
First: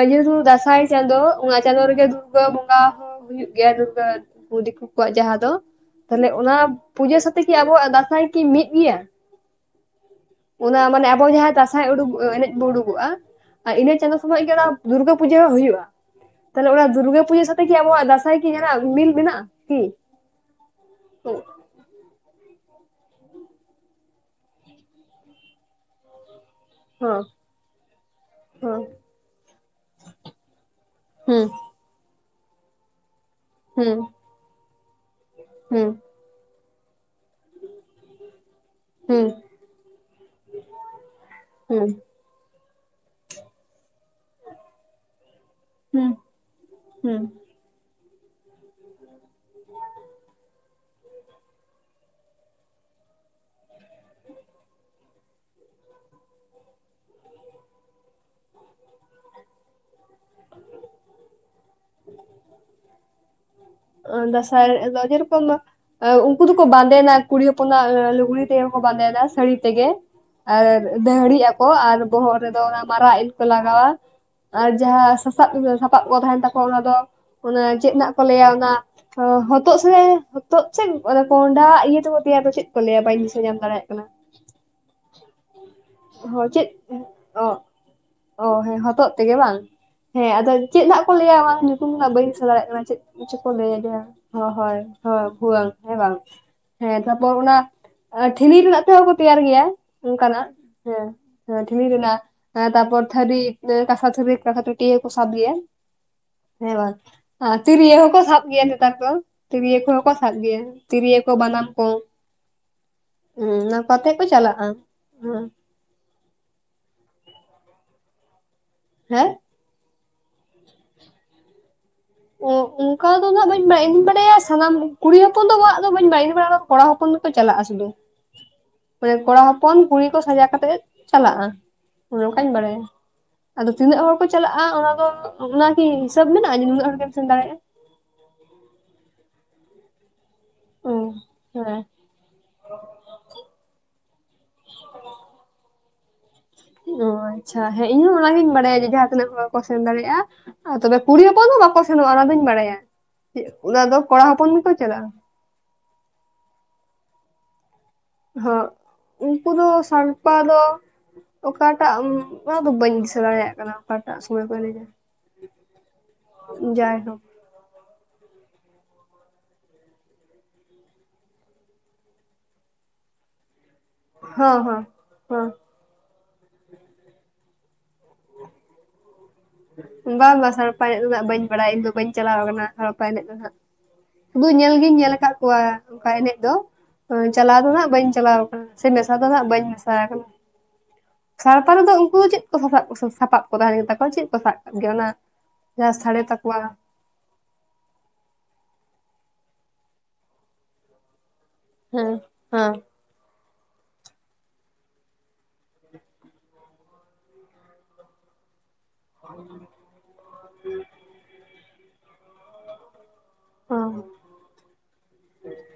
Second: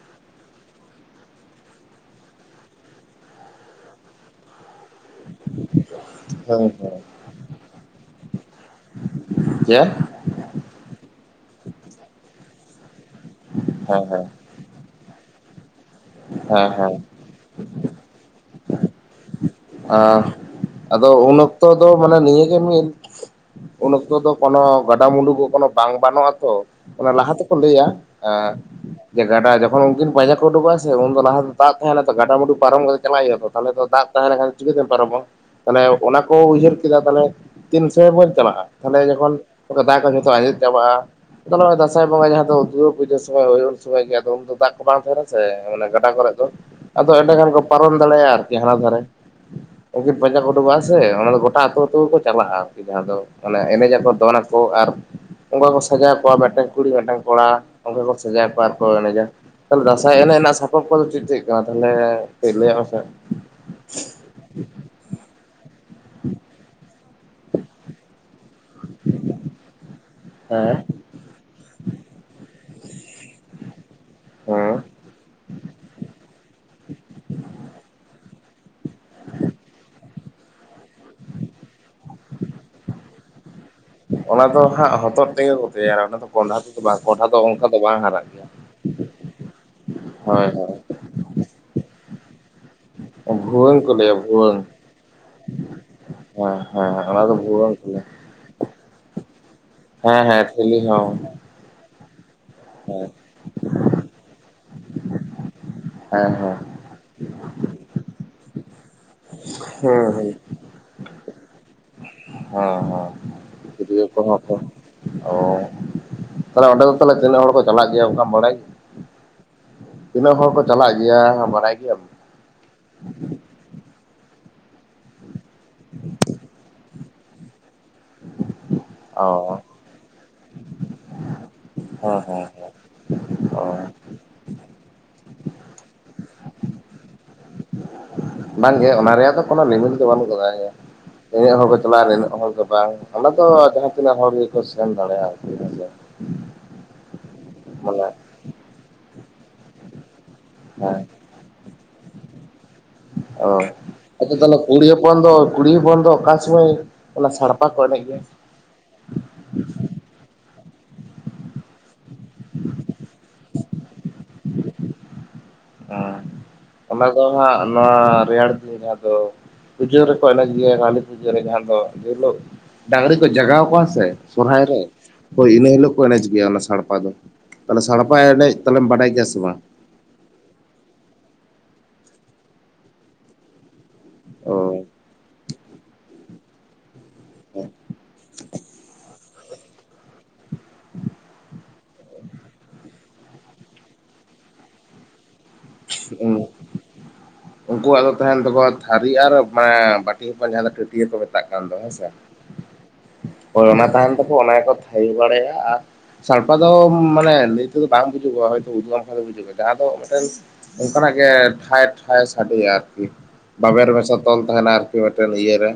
ᱡᱮᱦᱮᱛᱩ ᱫᱟᱸᱥᱟᱭ ᱪᱟᱸᱫ ᱚᱱᱟ ᱪᱟᱸᱫᱳ ᱨᱮᱜᱮ ᱫᱩᱨᱜᱟᱹ ᱵᱚᱸᱜᱟ ᱦᱚᱸ ᱦᱩᱭᱩᱜ ᱜᱮᱭᱟ ᱫᱤᱠᱩ ᱠᱚᱣᱟᱜ ᱡᱟᱦᱟᱸ ᱛᱟᱦᱞᱮ ᱚᱱᱟ ᱦᱳᱭ ᱦᱳᱭ ᱯᱩᱡᱟᱹ ᱥᱟᱛᱮ ᱠᱤ ᱟᱵᱚᱣᱟᱜ ᱫᱟᱸᱥᱟᱭ ᱠᱤ ᱢᱤᱫ ᱜᱮᱭᱟ ᱪᱮᱫ? ᱚᱱᱟ ᱢᱟᱱᱮ ᱟᱵᱚ ᱡᱟᱦᱟᱸ ᱫᱟᱸᱭ ᱩᱰᱩ ᱮᱱᱮᱡ ᱵᱚᱱ ᱩᱰᱩᱠᱚᱜᱼᱟ ᱟᱨ ᱤᱱᱟᱹ ᱦᱮᱸ ᱪᱟᱸᱫᱳ ᱦᱮᱸ ᱥᱚᱢᱚᱭ ᱜᱮ ᱚᱱᱟ ᱫᱩᱨᱜᱟᱹ ᱯᱩᱡᱟᱹ ᱦᱚᱸ ᱦᱩᱭᱩᱜᱼᱟ ᱦᱮᱸ ᱛᱟᱦᱞᱮ ᱚᱱᱟ ᱦᱮᱸ ᱫᱩᱨᱜᱟᱹ ᱯᱩᱡᱟᱹ ᱥᱟᱛᱮ ᱠᱤ ᱟᱵᱚᱣᱟᱜ ᱫᱟᱸᱥᱟᱭ ᱠᱤ ᱡᱟᱦᱟᱸᱱᱟᱜ ᱢᱤᱞ ᱢᱮᱱᱟᱜᱼᱟ ᱠᱤ ᱟᱨ ᱟᱫᱚ ᱩᱱ ᱦᱚᱸ ᱚᱠᱛᱚ ᱫᱚ ᱢᱟᱱᱮ ᱱᱤᱭᱟᱹᱜᱮ ᱢᱤᱫ ᱩᱱ ᱚᱠᱛᱚ ᱫᱚ ᱠᱚᱱᱚ ᱜᱟᱰᱟ ᱢᱩᱰᱩᱜ ᱠᱚᱱᱚ ᱵᱟᱝ ᱵᱟᱱᱚᱜᱼᱟ ᱛᱚ ᱚᱱᱟ ᱞᱟᱦᱟ ᱛᱮᱠᱚ ᱞᱟᱹᱭᱟ ᱦᱚᱸ ᱡᱮ ᱜᱟᱰᱟ ᱡᱚᱠᱷᱚᱱ ᱩᱱᱠᱤᱱ ᱯᱟᱸᱡᱟ ᱠᱚ ᱩᱰᱩᱠᱚᱜᱼᱟ ᱥᱮ ᱩᱱ ᱫᱚ ᱞᱟᱦᱟ ᱦᱚᱸ ᱫᱟᱜ ᱛᱟᱦᱮᱱᱟ ᱛᱚ ᱜᱟᱰᱟ ᱢᱩᱩ ᱯᱟᱨᱚᱢ ᱠᱟᱛᱮᱟᱞᱟᱜ ᱦᱩᱭᱩᱜᱼᱟ, ᱛᱚᱦᱚᱞᱮ ᱫᱚ ᱦᱩᱸ ᱫᱟᱜ ᱛᱟᱦᱮᱸ ᱞᱮᱱᱠᱷᱟᱱ ᱪᱤᱠᱟᱹᱛᱮᱢ ᱯᱟᱨᱚᱢᱟ? ᱛᱟᱦᱚᱞᱮ ᱦᱩᱸ ᱚᱱᱟ ᱠᱚ ᱩᱭᱦᱟᱹᱨ ᱠᱮᱫᱟ ᱛᱟᱦᱞᱮ ᱛᱤᱱᱥᱮ ᱵᱟᱹᱧ ᱪᱟᱞᱟᱜ-ᱟ᱾ ᱛᱟᱦᱚᱞᱮ ᱦᱩᱸ ᱡᱚᱠᱷᱚᱱ ᱫᱟᱜ ᱠᱚ ᱡᱷᱚᱛᱚ ᱟᱸᱡᱮᱫ ᱪᱟᱵᱟᱜ-ᱟ ᱛᱚ ᱦᱩᱸ ᱱᱟ ᱦᱩᱸ ᱫᱟᱸᱥᱟᱭ ᱵᱚᱸᱜᱟ ᱡᱟᱦᱟᱸ ᱫᱚ ᱫᱩᱨᱜᱟᱹ ᱯᱩᱡᱟᱹ ᱥᱚᱢᱚᱭ ᱦᱩᱭ ᱩᱱ ᱥᱚᱢᱚᱭ ᱜᱮ ᱟᱫᱚ ᱩᱱ ᱫᱚ ᱫᱟᱜ ᱠᱚ ᱵᱟᱝ ᱛᱟᱦᱮᱸᱱᱟ ᱥᱮ ᱜᱟᱰᱟ ᱦᱩᱸ ᱠᱚᱨᱮᱜ ᱫᱚ ᱟᱫᱚ ᱦᱩᱸ ᱮᱸᱰᱮᱠᱷᱟᱱ ᱯᱟᱨᱚᱢ ᱫᱟᱲᱮᱭᱟᱜ-ᱟ ᱟᱨᱠᱤ ᱦᱟᱱᱟ ᱫᱷᱟᱨᱮ ᱩᱱᱠᱤᱱ ᱯᱟᱸᱡᱟ ᱠᱚ ᱩᱰᱩᱠᱚᱜ-ᱟ ᱥᱮ ᱚᱱᱟ ᱫᱚ ᱜᱚᱴᱟ ᱟᱹᱛᱩ ᱟᱹᱛᱩ ᱜᱮ ᱠᱚ ᱪᱟᱞᱟᱜ-ᱟ ᱟᱨᱠᱤ ᱡᱟᱦᱟᱸ ᱫᱚ ᱚᱱᱮ ᱮᱱᱮᱡ ᱟᱠᱚ ᱫᱚᱱᱟ ᱠᱚ ᱟᱨ ᱚᱱᱠᱟ ᱠᱚ ᱥᱟᱡᱟᱣ ᱠᱚᱜ-ᱟ ᱢᱤᱫᱴᱟᱝ ᱠᱩᱲᱤ ᱢᱤᱫᱴᱟᱝ ᱠᱚᱲᱟ ᱚᱱᱠᱟ ᱠᱚ ᱥᱟᱡᱟᱣ ᱠᱚᱣᱟ ᱟᱨᱠᱚ ᱮᱱᱮᱡᱟ᱾ ᱛᱟᱦᱚᱞᱮ ᱫᱟᱸᱥᱟᱭ ᱮᱱᱮᱡ ᱨᱮᱱᱟᱜ ᱥᱟᱯᱟᱵ ᱠᱚᱫᱚ ᱪᱮᱫ ᱪᱮᱫ ᱠᱟᱱᱟ ᱛᱟᱦᱚᱞᱮ ᱠᱟᱹᱡ ᱞᱟᱹᱭᱟᱜ ᱢᱮᱥᱮ ᱫᱟᱸᱥᱟᱭ ᱡᱮ ᱨᱚᱠᱚᱢ ᱩᱱᱠᱩ ᱫᱚ ᱠᱚ ᱵᱟᱸᱫᱮᱱᱟ᱾ ᱠᱩᱲᱤ ᱦᱚᱯᱚᱱᱟᱜ ᱞᱩᱜᱽᱲᱤ ᱛᱮ ᱜᱮ ᱠᱚ ᱵᱟᱸᱫᱮᱱᱟ ᱥᱟᱹᱲᱤ ᱛᱮ ᱜᱮ ᱟᱨ ᱦᱮᱸ ᱫᱟᱹᱦᱲᱤᱜ ᱟᱠᱚ ᱟᱨ ᱵᱚᱦᱚᱜ ᱨᱮᱫᱚ ᱚᱱᱟ ᱢᱟᱨᱟᱜ ᱤᱞ ᱠᱚ ᱞᱟᱜᱟᱣᱟ ᱟᱨ ᱦᱮᱸ ᱡᱟᱦᱟᱸ᱾ ᱥᱟᱵ ᱥᱟᱯᱟᱵ ᱠᱚ ᱛᱟᱦᱮᱸᱱ ᱛᱟᱠᱚᱣᱟ ᱚᱱᱟ ᱫᱚ ᱪᱮᱫ ᱱᱟᱦᱟᱜ ᱠᱚ ᱞᱟᱹᱭᱟ ᱚᱱᱟ ᱦᱚᱛᱚᱫ ᱥᱮ ᱦᱚᱛᱚᱫ ᱥᱮ ᱠᱚᱸᱦᱰᱟ ᱤᱭᱟᱹ ᱛᱮᱠᱚ ᱛᱮᱭᱟᱚ ᱪᱮᱫ ᱠᱚ ᱞᱟᱹᱭᱟ ᱵᱟᱹᱧ ᱫᱤᱥᱟᱹ ᱧᱟᱢ ᱫᱟᱲᱮᱭᱟᱜ-ᱟ᱾ ᱚᱱᱟ ᱫᱚ ᱦᱟᱸᱜ ᱦᱚᱛᱚᱫ ᱛᱮᱜᱮ ᱠᱚ ᱛᱮᱭᱟᱨᱟ ᱚᱱᱟ ᱫᱚ ᱦᱚᱸ ᱠᱚᱸᱰᱷᱟ ᱪᱮᱫ ᱛᱮᱫᱚ ᱵᱟᱝ ᱠᱚᱸᱰᱷᱟ ᱫᱚ ᱚᱱᱠᱟ ᱫᱚ ᱵᱟᱝ ᱦᱟᱨᱟᱜ ᱜᱮᱭᱟ᱾ ᱦᱚᱛᱚᱜ ᱛᱮᱜᱮ ᱵᱟᱝ ᱦᱮᱸ ᱦᱳᱭ ᱟᱫᱚ ᱦᱳᱭ ᱪᱮᱫ ᱦᱟᱜ ᱠᱚ ᱞᱟᱹᱭᱟ ᱚᱱᱟ ᱧᱩᱛᱩᱢ ᱫᱚ ᱦᱟᱜ ᱵᱟᱹᱧ ᱫᱤᱥᱟᱹ ᱫᱟᱲᱮᱭᱟᱜ ᱠᱟᱱᱟ ᱪᱮᱫ ᱠᱤᱪᱷᱩ ᱠᱚ ᱞᱮᱭᱟ ᱵᱷᱩᱣᱟᱹᱝ ᱡᱟᱦᱟᱸ ᱞᱟᱹᱭᱟ ᱵᱷᱩᱣᱟᱹᱝ ᱦᱳᱭ ᱦᱳᱭ ᱵᱷᱩᱣᱟᱹᱝ ᱦᱮᱸ ᱵᱟᱝ ᱦᱮᱸ ᱫᱚ ᱛᱟᱯᱚᱨ ᱚᱱᱟ ᱵᱷᱩᱣᱟᱹᱝ ᱠᱚ ᱞᱟᱹᱭᱟ ᱴᱷᱤᱞᱤ ᱨᱮᱱᱟᱜ ᱛᱮᱦᱚᱸ ᱛᱮᱭᱟᱨ ᱜᱮᱭᱟ ᱦᱮᱸ ᱦᱮᱸ ᱚᱱᱠᱟᱱᱟᱜ ᱴᱷᱤᱞᱤ ᱦᱚᱸ ᱦᱮᱸ ᱴᱷᱤᱞᱤ ᱨᱮᱱᱟᱜ ᱛᱟᱯᱚᱨ ᱦᱮᱸ ᱛᱟᱹᱨᱤ ᱠᱟᱥᱟ ᱛᱷᱟᱹᱨᱤ ᱠᱟᱥᱟ ᱴᱟᱹᱴᱭᱟᱹ ᱠᱚ ᱥᱟᱵ ᱜᱮᱭᱟ ᱦᱮᱸ ᱦᱮᱸ ᱦᱮᱸ ᱦᱮᱸᱵᱟᱝ ᱛᱤᱨᱭᱳ ᱦᱚᱸᱠᱚ ᱥᱟᱵ ᱜᱮᱭᱟ ᱱᱮᱛᱟᱨ ᱠᱚ ᱛᱤᱨᱭᱳ ᱦᱮᱸ ᱠᱚᱦᱚᱸ ᱠᱚ ᱦᱮᱸ ᱥᱟᱵ ᱜᱮᱭᱟ ᱛᱤᱨᱭᱟᱹ ᱠᱚ ᱵᱟᱱᱟᱢ ᱠᱚ ᱦᱮᱸ ᱦᱩᱸ ᱦᱮᱸ ᱚᱱᱟ ᱠᱚ ᱛᱤᱨᱭᱟᱹ ᱟᱛᱮᱜ ᱠᱚᱦᱚᱸ ᱠᱚ ᱪᱟᱞᱟᱜᱼᱟ ᱦᱮᱸ ᱚ ᱛᱟᱦᱚᱞᱮ ᱚᱸᱰᱮ ᱫᱚ ᱛᱟᱦᱚᱞᱮ ᱛᱱᱟᱹᱜ ᱦᱚᱲ ᱠᱚ ᱪᱟᱞᱟᱜ ᱜᱮᱭᱟ ᱚᱱᱠᱟᱢ ᱵᱟᱰᱟᱭ ᱜᱮᱭᱟ ᱦᱮᱸ ᱛᱤᱱᱟᱹᱜ ᱦᱚᱲ ᱠᱚ ᱪᱟᱞᱟᱜ ᱜᱮᱭᱟ ᱵᱟᱲᱟᱭ ᱜᱮᱭᱟᱢ᱾ ᱚ ᱚᱱᱠᱟ ᱫᱚ ᱱᱟᱦᱟᱜ ᱵᱟᱹᱧ ᱵᱟᱲᱟᱭᱟ ᱤᱧ ᱫᱩᱧ ᱵᱟᱲᱟᱭᱟ ᱥᱟᱱᱟᱢ ᱠᱩᱲᱤ ᱦᱚᱯᱚᱱ ᱫᱚ ᱟᱜ ᱫᱚ ᱵᱟᱹᱧ ᱵᱟᱲᱟᱭᱟ ᱤᱧ ᱫᱩᱧ ᱵᱟᱲᱟᱭᱟ ᱠᱚᱲᱟ ᱦᱚᱯᱚᱱ ᱜᱮ ᱠᱚ ᱪᱟᱞᱟᱜ-ᱟ ᱥᱩᱫᱩ᱾ ᱢᱟᱱᱮ ᱠᱚᱲᱟ ᱚ ᱦᱚᱯᱚᱱ ᱠᱩᱲᱤ ᱠᱚ ᱥᱟᱡᱟ ᱠᱟᱛᱮ ᱜᱮ ᱪᱟᱞᱟᱜ-ᱟ ᱦᱮᱸ ᱚᱱᱮ ᱦᱮᱸ ᱚᱱᱠᱟᱧ ᱵᱟᱲᱟᱭᱟ᱾ ᱚ ᱟᱫᱚ ᱛᱤᱱᱟᱹᱜ ᱦᱚᱲ ᱠᱚ ᱪᱟᱞᱟᱜᱼᱟ ᱚᱱᱟᱫᱚ ᱚᱱᱟᱠᱤ ᱦᱤᱥᱟᱹᱵ ᱢᱮᱱᱟᱜ-ᱟ ᱡᱮ ᱱᱤᱱᱟᱹᱜ ᱦᱚᱲᱜᱮᱢ ᱥᱮᱱ ᱫᱟᱲᱮᱭᱟᱜ-ᱟ᱾ ᱵᱟᱝᱜᱮ ᱚᱱᱟ ᱨᱮᱭᱟᱜ ᱫᱚ ᱠᱳᱱᱳ ᱞᱤᱢᱤᱴ ᱫᱚ ᱵᱟᱹᱱᱩᱜ ᱟᱠᱟᱫᱟ ᱚ ᱱᱤᱱᱟᱹᱜ ᱦᱚᱲ ᱠᱚ ᱦᱮᱸ ᱪᱟᱞᱟᱜ-ᱟ ᱱᱤᱱᱟᱹᱜ ᱦᱚᱲ ᱠᱚ ᱵᱟᱝ ᱚᱸᱰᱮ ᱫᱚ ᱡᱟᱦᱟᱸ ᱛᱤᱱᱟᱹᱜ ᱦᱚᱲ ᱜᱮᱠᱚ ᱥᱮᱱ ᱫᱟᱲᱮᱭᱟᱜ-ᱟ ᱦᱮᱸ ᱥᱮ ᱚ ᱟᱪᱪᱷᱟ ᱦᱮᱸ ᱤᱧᱦᱚᱸ ᱚᱱᱟᱜᱤᱧ ᱵᱟᱲᱟᱭᱟ ᱡᱮ ᱡᱟᱦᱟᱸ ᱛᱤᱱᱟᱹᱜ ᱦᱚᱲ ᱜᱮ ᱠᱚ ᱥᱮᱱ ᱫᱟᱲᱮᱭᱟᱜ-ᱟ᱾ ᱟᱨ ᱛᱚᱵᱮ ᱦᱮᱸ ᱠᱩᱲᱤ ᱦᱚᱯᱚᱱ ᱫᱚ ᱵᱟᱠᱚ ᱥᱮᱱᱚᱜᱼᱟ ᱚᱱᱟ ᱫᱚᱧ ᱵᱟᱲᱟᱭᱟ ᱚ ᱚᱱᱟ ᱫᱚ ᱠᱚᱲᱟ ᱟᱪᱪᱷᱟ ᱦᱚᱯᱚᱱ ᱛᱟᱦᱚᱞᱮ ᱜᱮ ᱠᱚ ᱠᱩᱲᱤ ᱪᱟᱞᱟᱜᱼᱟ ᱦᱚᱯᱚᱱ ᱫᱚ ᱠᱩᱲᱤ ᱦᱚᱯᱚᱱ ᱫᱚ ᱚᱠᱟ ᱥᱩᱢᱟᱹᱭ ᱚᱱᱟ ᱥᱟᱲᱯᱟ ᱠᱚ ᱮᱱᱮᱡ ᱜᱮᱭᱟ᱾ ᱦᱚᱭ ᱩᱱᱠᱩ ᱫᱚ ᱥᱟᱲᱯᱟ ᱫᱚ ᱚᱠᱟᱴᱟᱜ ᱚᱱᱟ ᱫᱚ ᱵᱟᱹᱧ ᱫᱤᱥᱟᱹ ᱫᱟᱲᱮᱭᱟᱜ ᱠᱟᱱᱟ ᱚᱠᱟᱴᱟᱜ ᱥᱚᱢᱚᱭ ᱠᱚ ᱮᱱᱮᱡᱟ ᱟᱸ ᱚᱱᱟ ᱡᱟᱭᱦᱳᱠ ᱫᱚ ᱦᱟᱸᱜ ᱱᱚᱶᱟ ᱨᱮᱭᱟᱲ ᱫᱤᱱ ᱡᱟᱦᱟᱸ ᱫᱚ ᱯᱩᱡᱟᱹ ᱨᱮᱠᱚ ᱮᱱᱮᱡ ᱜᱮᱭᱟ ᱠᱟᱹᱞᱤ ᱯᱩᱡᱟᱹ ᱨᱮ ᱡᱟᱦᱟᱸ ᱫᱚ ᱡᱮ ᱦᱤᱞᱚᱜ ᱰᱟᱝᱨᱤ ᱠᱚ ᱡᱟᱜᱟᱣ ᱠᱚᱣᱟ ᱥᱮ, ᱦᱚᱸ ᱥᱚᱨᱦᱟᱭ ᱨᱮ, ᱦᱚᱸ ᱦᱳᱭ ᱤᱱᱟᱹ ᱦᱤᱞᱳᱜ ᱠᱚ ᱮᱱᱮᱡᱽ ᱜᱮᱭᱟ ᱚᱱᱟ ᱥᱟᱲᱯᱟ ᱫᱚ, ᱛᱟᱞᱦᱮ ᱥᱟᱲᱯᱟ ᱮᱱᱮᱡ ᱛᱟᱞᱦᱮᱢ ᱵᱟᱰᱟᱭ ᱜᱮᱭᱟ ᱥᱮ ᱵᱟᱝ ᱵᱟᱝ ᱵᱟᱝ ᱥᱟᱲᱯᱟ ᱮᱱᱮᱡ ᱫᱚ ᱦᱟᱸᱜ ᱵᱟᱹᱧ ᱵᱟᱲᱟᱭᱟ ᱤᱧᱫᱚ ᱵᱟᱹᱧ ᱪᱟᱞᱟᱣ ᱠᱟᱱᱟ ᱥᱟᱲᱯᱟ ᱮᱱᱮᱡ ᱫᱚ ᱦᱟᱸᱜ ᱫᱩ ᱧᱮᱞ ᱚ ᱜᱤᱧ ᱧᱮᱞ ᱟᱠᱟᱫ ᱠᱚᱣᱟ ᱚᱝᱠᱟ ᱮᱱᱮᱡ ᱫᱚ ᱟᱹ ᱪᱟᱞᱟᱣ ᱫᱚ ᱦᱟᱜ ᱵᱟᱹᱧ ᱪᱟᱞᱟᱣ ᱟᱠᱟᱱᱟ ᱛᱤᱱᱟᱹᱜ ᱥᱟᱫᱽ ᱫᱚ ᱦᱟᱸᱜ ᱵᱟᱹᱧ ᱢᱮᱥᱟ ᱟᱠᱟᱱᱟ ᱥᱟᱲᱯᱟ ᱨᱮᱫᱚ ᱩᱝᱠᱩ ᱫᱚ ᱪᱮᱫ ᱠᱚ ᱥᱟᱯᱟᱵ ᱥᱟᱯᱟᱵ ᱠᱚ ᱛᱟᱦᱮᱱ ᱜᱮᱛᱟᱠᱚᱣᱟ ᱪᱮᱫ ᱠᱚ ᱥᱟᱵ ᱠᱟᱜ ᱜᱮᱭᱟ ᱚᱱᱟ ᱡᱟᱦᱟᱸ ᱥᱟᱲᱮ ᱛᱟᱠᱚᱣᱟ ᱩᱝᱠᱩᱣᱟᱜ ᱫᱚ ᱛᱟᱦᱮᱱ ᱛᱟᱠᱚᱣᱟ ᱛᱷᱟᱨᱤ ᱟᱨ ᱢᱟᱱᱮ ᱵᱟᱹᱴᱤ ᱦᱚᱯᱚᱱ ᱡᱟᱦᱟᱸ ᱫᱚ ᱴᱷᱟᱹᱴᱤᱭᱟᱹ ᱠᱚ ᱢᱮᱛᱟᱜ ᱛᱟᱜ ᱠᱟᱱ ᱫᱚ ᱦᱮᱸᱥᱮ, ᱦᱮᱸ ᱦᱮᱸ ᱦᱳᱭ ᱚᱱᱟ ᱛᱟᱦᱮᱱ ᱛᱟᱠᱚᱣᱟ ᱚᱱᱟ ᱜᱮᱠᱚ ᱛᱷᱟᱭᱳ ᱵᱟᱲᱟᱭᱟ ᱟᱨ ᱥᱟᱲᱯᱟ ᱫᱚ ᱢᱟᱱᱮ ᱱᱤᱛᱚᱜ ᱫᱚ ᱵᱟᱝ ᱵᱩᱡᱩᱜᱚᱜᱼᱟ ᱦᱳᱭ ᱛᱚ ᱩᱫᱩᱜ-ᱟᱢ ᱚᱱᱠᱟ ᱜᱮ ᱵᱩᱡᱩᱜᱚᱜ-ᱟ ᱟᱫᱚ ᱢᱤᱫᱴᱮᱱ ᱚᱱᱠᱟ ᱱᱟᱜ ᱜᱮ ᱴᱷᱟᱭ ᱴᱷᱟᱭ ᱥᱟᱰᱮᱭᱟ ᱟᱨᱠᱤ ᱵᱟᱵᱮᱨ ᱦᱚᱸ ᱢᱮᱥᱟ ᱛᱚᱞ ᱛᱟᱦᱮᱱᱟ ᱟᱨᱠᱤ ᱢᱤᱫᱴᱮᱱ ᱤᱭᱟᱹᱨᱮ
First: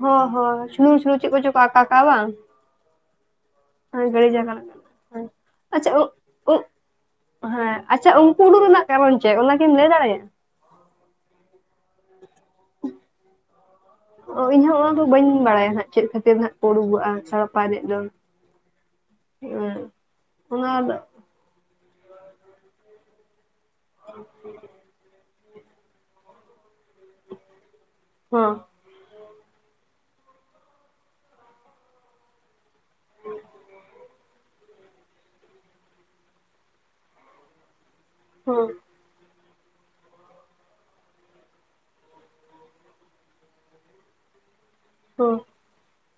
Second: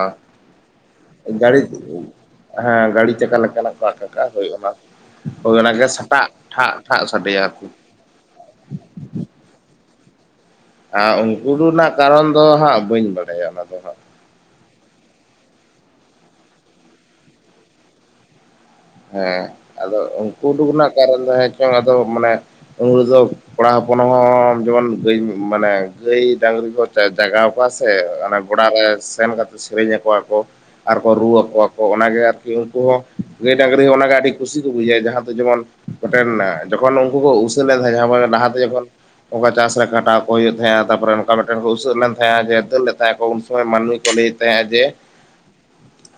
ᱦᱚᱸ ᱦᱚᱸ ᱦᱚᱸ ᱥᱩᱱᱩᱢ ᱥᱩᱱᱩᱢ ᱪᱮᱫ ᱟᱸ ᱠᱚᱪᱚ ᱠᱚ ᱜᱟᱲᱤᱡ ᱟᱠᱟ ᱠᱟᱜᱼᱟ ᱵᱟᱝ ᱦᱮᱸ ᱜᱟᱲᱤ ᱪᱟᱠᱟ ᱞᱮᱠᱟᱱᱟᱜ ᱦᱮᱸ ᱜᱟᱹᱲᱤ ᱟᱠᱟᱠᱟᱜ ᱡᱟᱭᱜᱟ ᱦᱩᱭᱩᱜᱼᱟ ᱞᱮᱠᱟᱱᱟᱜ ᱦᱮᱸ ᱦᱳᱭ ᱚᱱᱟᱜᱮ ᱟᱪᱪᱷᱟ ᱥᱟᱴᱟᱜ ᱴᱷᱟᱜ ᱴᱷᱟᱜ ᱥᱟᱰᱮᱭᱟ ᱟᱨᱠᱤ ᱟᱪᱷᱟ ᱩᱱᱠᱩ ᱩᱰᱩᱜ ᱨᱮᱱᱟᱜ ᱠᱟᱨᱚᱱ ᱪᱮᱫ ᱚᱱᱟᱠᱤᱢ ᱞᱟᱹᱭ ᱫᱟᱲᱮᱭᱟᱜᱼᱟ? ᱟᱸᱻ ᱩᱱᱠᱩ ᱨᱩ ᱨᱮᱱᱟᱜ ᱠᱟᱨᱚᱱ ᱫᱚ ᱦᱟᱸᱜ ᱵᱟᱹᱧ ᱵᱟᱲᱟᱭᱟ ᱚᱱᱟ ᱫᱚ ᱦᱟᱸᱜ ᱚ ᱤᱧᱦᱚᱸ ᱚᱱᱟᱫᱚ ᱵᱟᱹᱧ ᱵᱟᱲᱟᱭᱟ ᱦᱟᱸᱜ ᱪᱮᱫ ᱠᱷᱟᱹᱛᱤᱨ ᱦᱟᱸᱜ ᱠᱚ ᱩᱰᱩᱜᱚᱜᱼᱟ ᱥᱟᱲᱯᱟ ᱮᱱᱮᱡ ᱫᱚ ᱦᱮᱸ ᱟᱫᱚ ᱩᱝᱠᱩ ᱩᱰᱩᱠ ᱨᱮᱱᱟᱜ ᱠᱟᱨᱚᱱ ᱫᱚ ᱦᱮᱸ ᱪᱚᱝ ᱟᱫᱚ ᱢᱟᱱᱮ ᱩᱱ ᱦᱤᱞᱳᱜ ᱫᱚ ᱠᱚᱲᱟ ᱦᱚᱯᱚᱱ ᱦᱚᱸ ᱡᱮᱢᱚᱱ ᱜᱟᱹᱭ ᱢᱟᱱᱮ ᱜᱟᱹᱭ ᱰᱟᱝᱨᱤ ᱠᱚ ᱛᱮ ᱡᱟᱜᱟᱣ ᱠᱚᱣᱟ ᱥᱮ ᱚᱱᱮ ᱦᱚᱸ ᱜᱚᱲᱟ ᱨᱮ ᱥᱮᱱ ᱠᱟᱛᱮ ᱥᱮᱨᱮᱧ ᱟᱠᱚᱣᱟ ᱠᱚ, ᱟᱨᱠᱚ ᱨᱩ ᱟᱠᱚᱣᱟ ᱠᱚ, ᱚᱱᱟᱜᱮ ᱟᱨᱠᱤ ᱩᱱᱠᱩ ᱦᱚᱸ ᱜᱟᱹᱭ ᱰᱟᱹᱝᱨᱤ ᱦᱚᱸ ᱚᱱᱟᱜᱮ ᱟᱹᱰᱤ ᱠᱩᱥᱤ ᱠᱚ ᱵᱩᱡᱷᱟᱹᱣᱟ ᱡᱟᱦᱟᱸ ᱠᱚ ᱡᱮᱢᱚᱱ ᱢᱮᱫᱴᱮᱱ ᱡᱚᱠᱷᱚᱱ ᱩᱝᱠᱩ ᱠᱚ ᱩᱥᱟᱹᱫ ᱞᱮᱱᱠᱷᱟᱱ ᱛᱟᱦᱮᱸ ᱡᱟᱦᱟᱸ ᱞᱟᱦᱟ ᱛᱮ ᱦᱚᱸ ᱡᱚᱠᱷᱚᱱ ᱚᱝᱠᱟ ᱪᱟᱥ ᱨᱮ ᱠᱷᱟᱴᱟᱣ ᱠᱚ ᱦᱩᱭᱩᱜ ᱛᱟᱦᱮᱸᱜᱼᱟ ᱛᱟᱨᱯᱚᱨ ᱚᱱᱠᱟ ᱢᱤᱫᱴᱮᱱ ᱠᱚ ᱩᱥᱟᱹᱜ ᱞᱮᱱ ᱛᱟᱦᱮᱸᱜ-ᱟ ᱡᱮ ᱫᱟᱹᱲ ᱞᱮᱫ ᱛᱟᱦᱮᱸᱜ ᱠᱚ ᱩᱱ ᱥᱚᱢᱚᱭ ᱢᱟᱹᱱᱢᱤ ᱠᱚ ᱞᱟᱹᱭᱮᱫ ᱛᱟᱦᱮᱸᱜ-ᱟ ᱡᱮ, ᱦᱚᱸ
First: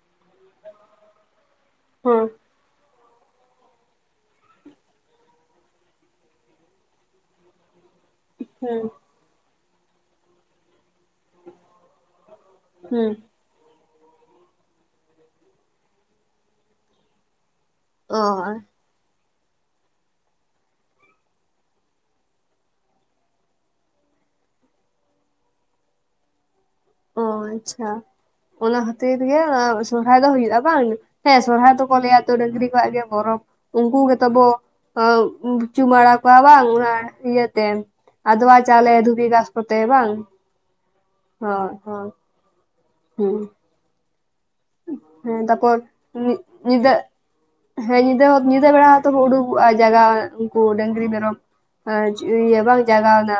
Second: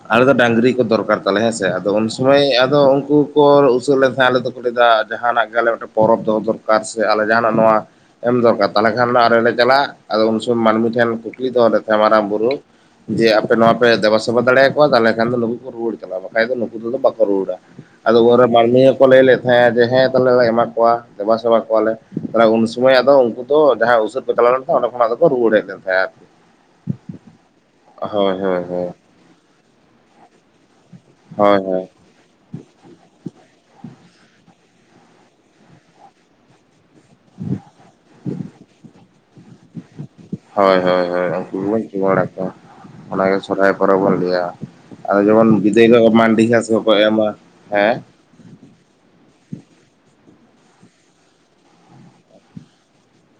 ᱟᱞᱮ ᱫᱚ ᱰᱟᱝᱨᱤ ᱠᱚ ᱫᱚᱨᱠᱟᱨ ᱛᱟᱞᱮ ᱦᱮᱸᱥᱮ ᱟᱫᱚ ᱩᱱ ᱥᱚ ᱦᱚᱸ ᱦᱮᱸ ᱟᱫᱚ ᱩᱱᱠᱩ ᱠᱚ ᱩᱥᱟᱹᱫ ᱞᱮᱱ ᱛᱟᱦᱮᱸ ᱟᱞᱮ ᱫᱚᱠᱚ ᱞᱟᱹᱭᱫᱟ ᱡᱟᱸᱦᱟᱱᱟᱜ ᱜᱮ ᱟᱞᱮ ᱢᱤᱫᱴᱮᱱ ᱯᱚᱨᱚᱵᱽ ᱫᱚᱦᱚ ᱫᱚᱨᱠᱟ ᱫᱚᱠᱟᱨ ᱥᱮ ᱟᱞᱮ ᱡᱟᱸᱦᱟᱱᱟᱜ ᱱᱚᱣᱟ ᱮᱢ ᱫᱚᱨᱠᱟᱨ ᱦᱩᱸ ᱛᱟᱦᱞᱮ ᱠᱷᱟᱱ ᱟᱞᱮ ᱞᱮ ᱪᱟᱞᱟᱜ ᱟᱫᱚ ᱩᱱ ᱥᱚᱢᱚᱭ ᱢᱟᱹᱱᱢᱤ ᱢᱟᱹᱱᱢᱤ ᱴᱷᱮᱱ ᱱᱤᱛ ᱫᱚ ᱚᱱᱰᱮ ᱫᱚ‌ ᱢᱟᱨᱟᱝ ᱵᱩᱨᱩ ᱦᱩᱸ ᱡᱮ ᱟᱯᱮ ᱱᱚᱣᱟᱯᱮ ᱫᱮᱵᱟᱥᱮᱵᱟ ᱫᱟᱲᱮᱭᱟᱠᱚᱣᱟ ᱛᱟᱞᱦᱮ ᱠᱷᱟᱱ ᱫᱚ ᱱᱩᱠᱩ ᱠᱚ ᱨᱩᱣᱟᱹᱲ ᱪᱟᱞᱟᱜᱼᱟ ᱵᱟᱠᱷᱟᱡ ᱱᱩᱠᱩ ᱫᱚ ᱱᱩᱠᱩ ᱠᱚᱫᱚ ᱵᱟᱠᱚ ᱨᱩᱣᱟᱹᱲᱟ ᱟᱫᱚ ᱚ ᱚᱱᱟ ᱵᱟᱨ ᱱᱤᱭᱚᱢ ᱠᱚ ᱞᱟᱹᱭ ᱞᱮᱫ ᱛᱟᱦᱮᱸᱜ-ᱟ ᱡᱮ ᱦᱮᱸ ᱛᱟᱦᱞᱮ ᱞᱮ ᱮᱢᱟ ᱠᱚᱣᱟ ᱫᱮᱵᱟ ᱥᱮᱵᱟ ᱠᱚᱣᱟᱞᱮ ᱛᱟᱦᱞᱮ ᱩᱱ ᱥᱚᱢᱚᱭ ᱟᱫᱚ ᱩᱱᱠᱩ ᱫᱚ ᱡᱟᱦᱟᱸᱭ ᱩᱥᱟᱹᱫ ᱪᱟᱞᱟᱣ ᱞᱮᱱ ᱠᱚ ᱚᱸᱰᱮ ᱠᱷᱚᱱᱟᱜ ᱫᱚᱠᱚ ᱠᱚ ᱨᱩᱣᱟᱹᱲ ᱦᱮᱡ ᱞᱮᱱ ᱛᱟᱦᱮᱡ-ᱟ ᱚ ᱟᱪᱪᱷᱟ ᱚᱱᱟ ᱠᱷᱟᱹᱛᱤᱨ ᱛᱮᱜᱮ ᱚᱱᱟ ᱥᱚᱨᱦᱟᱭ ᱫᱚ ᱦᱩᱭᱩᱜᱼᱟ ᱵᱟᱝ ᱦᱮᱸ ᱦᱳᱭ ᱥᱚᱨᱦᱟᱭ ᱦᱳᱭ ᱦᱚ ᱛᱚ ᱠᱚ ᱞᱟᱹᱭᱟ ᱛᱚ ᱰᱟᱹᱝᱨᱤ ᱠᱚᱣᱟᱜ ᱜᱮ ᱵᱚᱨᱚ ᱩᱱᱠᱩ ᱜᱮᱛᱚᱵᱚ ᱟᱸᱻ ᱪᱩᱢᱟᱹᱲᱟ ᱠᱚᱣᱟ ᱵᱟᱝ ᱚᱱᱟ ᱤᱭᱟᱹᱛᱮ ᱟᱫᱣᱟ ᱪᱟᱣᱞᱮ ᱫᱷᱩᱵᱤ ᱜᱷᱟᱸᱥ ᱠᱚᱛᱮ ᱵᱟᱝ, ᱦᱳᱭ ᱦᱳᱭ ᱵᱟᱲᱟ ᱠᱚᱣᱟ ᱚᱱᱟᱜᱮ ᱦᱩᱸ ᱥᱚᱨᱦᱟᱭ ᱯᱨᱚᱵᱚᱽ ᱵᱚᱱ ᱞᱟᱹᱭᱟ ᱟᱫᱚ ᱦᱮᱸ ᱡᱮᱢᱚᱱ ᱛᱟᱯᱚᱨ ᱵᱤᱫᱟᱹᱭ ᱦᱤᱞᱳᱜ ᱢᱟᱱᱰᱤ ᱜᱷᱟᱸᱥ ᱠᱚᱠᱚ ᱮᱢᱟ, ᱦᱮᱸ ᱡᱟᱭᱦᱳᱠ ᱧᱤᱱᱫᱟᱹᱵᱮᱲᱟ ᱡᱚᱛᱚ ᱠᱚ ᱩᱰᱩᱠᱚᱜᱼᱟ ᱡᱟᱜᱟᱣ ᱩᱱᱠᱩ ᱰᱟᱹᱝᱨᱤ ᱢᱮᱨᱚᱢ ᱤᱭᱟᱹ ᱵᱟᱝ ᱡᱟᱜᱟᱣᱱᱟ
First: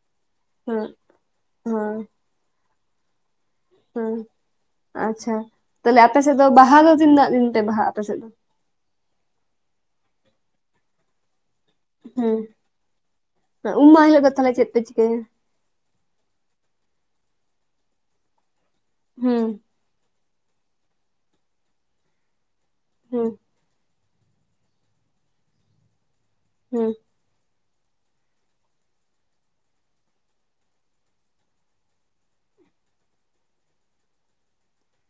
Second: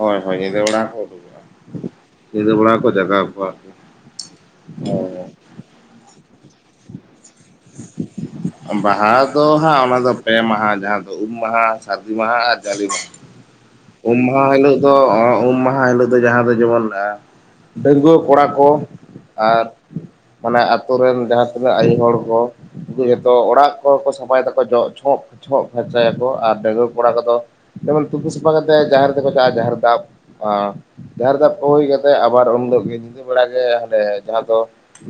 ᱦᱳᱭ ᱦᱳᱭ ᱧᱤᱫᱟᱹ ᱵᱮᱲᱟ ᱦᱮᱸ ᱠᱚ ᱩᱰᱩᱠᱚᱜᱼᱟ, ᱦᱮᱸ ᱧᱤᱫᱟᱹ ᱵᱮᱲᱟ ᱠᱚ ᱡᱟᱜᱟᱣ ᱠᱚᱣᱟ ᱦᱩᱸ, ᱟᱪᱪᱷᱟ, ᱦᱳᱭ ᱛᱟᱞᱦᱮ ᱟᱯᱮ ᱥᱮᱫ ᱫᱚ ᱵᱟᱦᱟ ᱫᱚ ᱛᱤᱱᱟᱹᱜ ᱫᱤᱱ ᱯᱮ ᱵᱟᱦᱟᱜ-ᱟ ᱟᱯᱮ ᱥᱮᱫ ᱫᱚ ᱵᱟᱦᱟ ᱫᱚ ᱦᱟᱸᱜ ᱚᱱᱟ ᱫᱚ ᱯᱮ ᱢᱟᱦᱟ ᱡᱟᱦᱟ ᱫᱚ ᱩᱢ ᱢᱟᱦᱟ, ᱥᱟᱹᱨᱫᱤ ᱢᱟᱦᱟ, ᱦᱮᱸ ᱟᱨ ᱡᱟᱞᱮ ᱢᱟᱦᱟ ᱩᱢ ᱦᱤᱞᱳᱜ ᱫᱚ ᱛᱟᱦᱞᱮ ᱢᱟᱦᱟ ᱪᱮᱫ ᱦᱤᱞᱳᱜ ᱯᱮ ᱫᱚ, ᱪᱤᱠᱟᱹᱭᱟ ᱩᱢ ᱢᱟᱦᱟ ᱦᱤᱞᱳᱜ ᱟᱫᱚ ᱡᱟᱦᱟᱸ ᱫᱚ ᱡᱮᱢᱚᱱ ᱟ ᱰᱟᱺᱜᱣᱟᱹ ᱠᱚᱲᱟ ᱠᱚ ᱦᱮᱸ ᱟᱨ ᱢᱟᱱᱮ ᱟᱛᱳ ᱨᱮᱱ ᱡᱟᱦᱟᱸ ᱛᱤᱱᱟᱹᱜ ᱟᱭᱩ ᱦᱚᱲ ᱠᱚ ᱩᱱᱠᱩ ᱦᱮᱸ ᱡᱚᱛᱚ ᱚᱲᱟᱜ ᱠᱚ ᱥᱟᱯᱷᱟᱭ ᱫᱟᱠᱚ ᱡᱚ ᱪᱷᱚᱜ ᱪᱷᱚᱜ ᱯᱷᱟᱨᱪᱟᱭᱟ ᱠᱚ ᱟᱨ ᱰᱟᱜᱣᱟᱹ ᱦᱮᱸ ᱠᱚᱲᱟ ᱠᱚᱫᱚ ᱡᱮᱢᱚᱱ ᱛᱩᱯᱩ ᱥᱟᱯᱷᱟ ᱚᱱᱠᱟ ᱠᱟᱛᱮ ᱡᱟᱦᱮᱟᱨ ᱛᱮᱠᱚ ᱪᱷᱟᱜᱼᱟ ᱡᱟᱦᱮᱟᱨ ᱫᱟᱵ ᱡᱟᱦᱮᱨ ᱫᱟᱵ ᱠᱚ ᱦᱩᱭ ᱠᱟᱛᱮᱜ ᱟᱵᱟᱨ ᱩᱱ ᱦᱤᱞᱳᱜ ᱜᱮ ᱧᱤᱫᱟᱹ ᱵᱮᱲᱟ ᱜᱮ ᱦᱟᱰᱮ ᱡᱟᱦᱟᱸ ᱫᱚ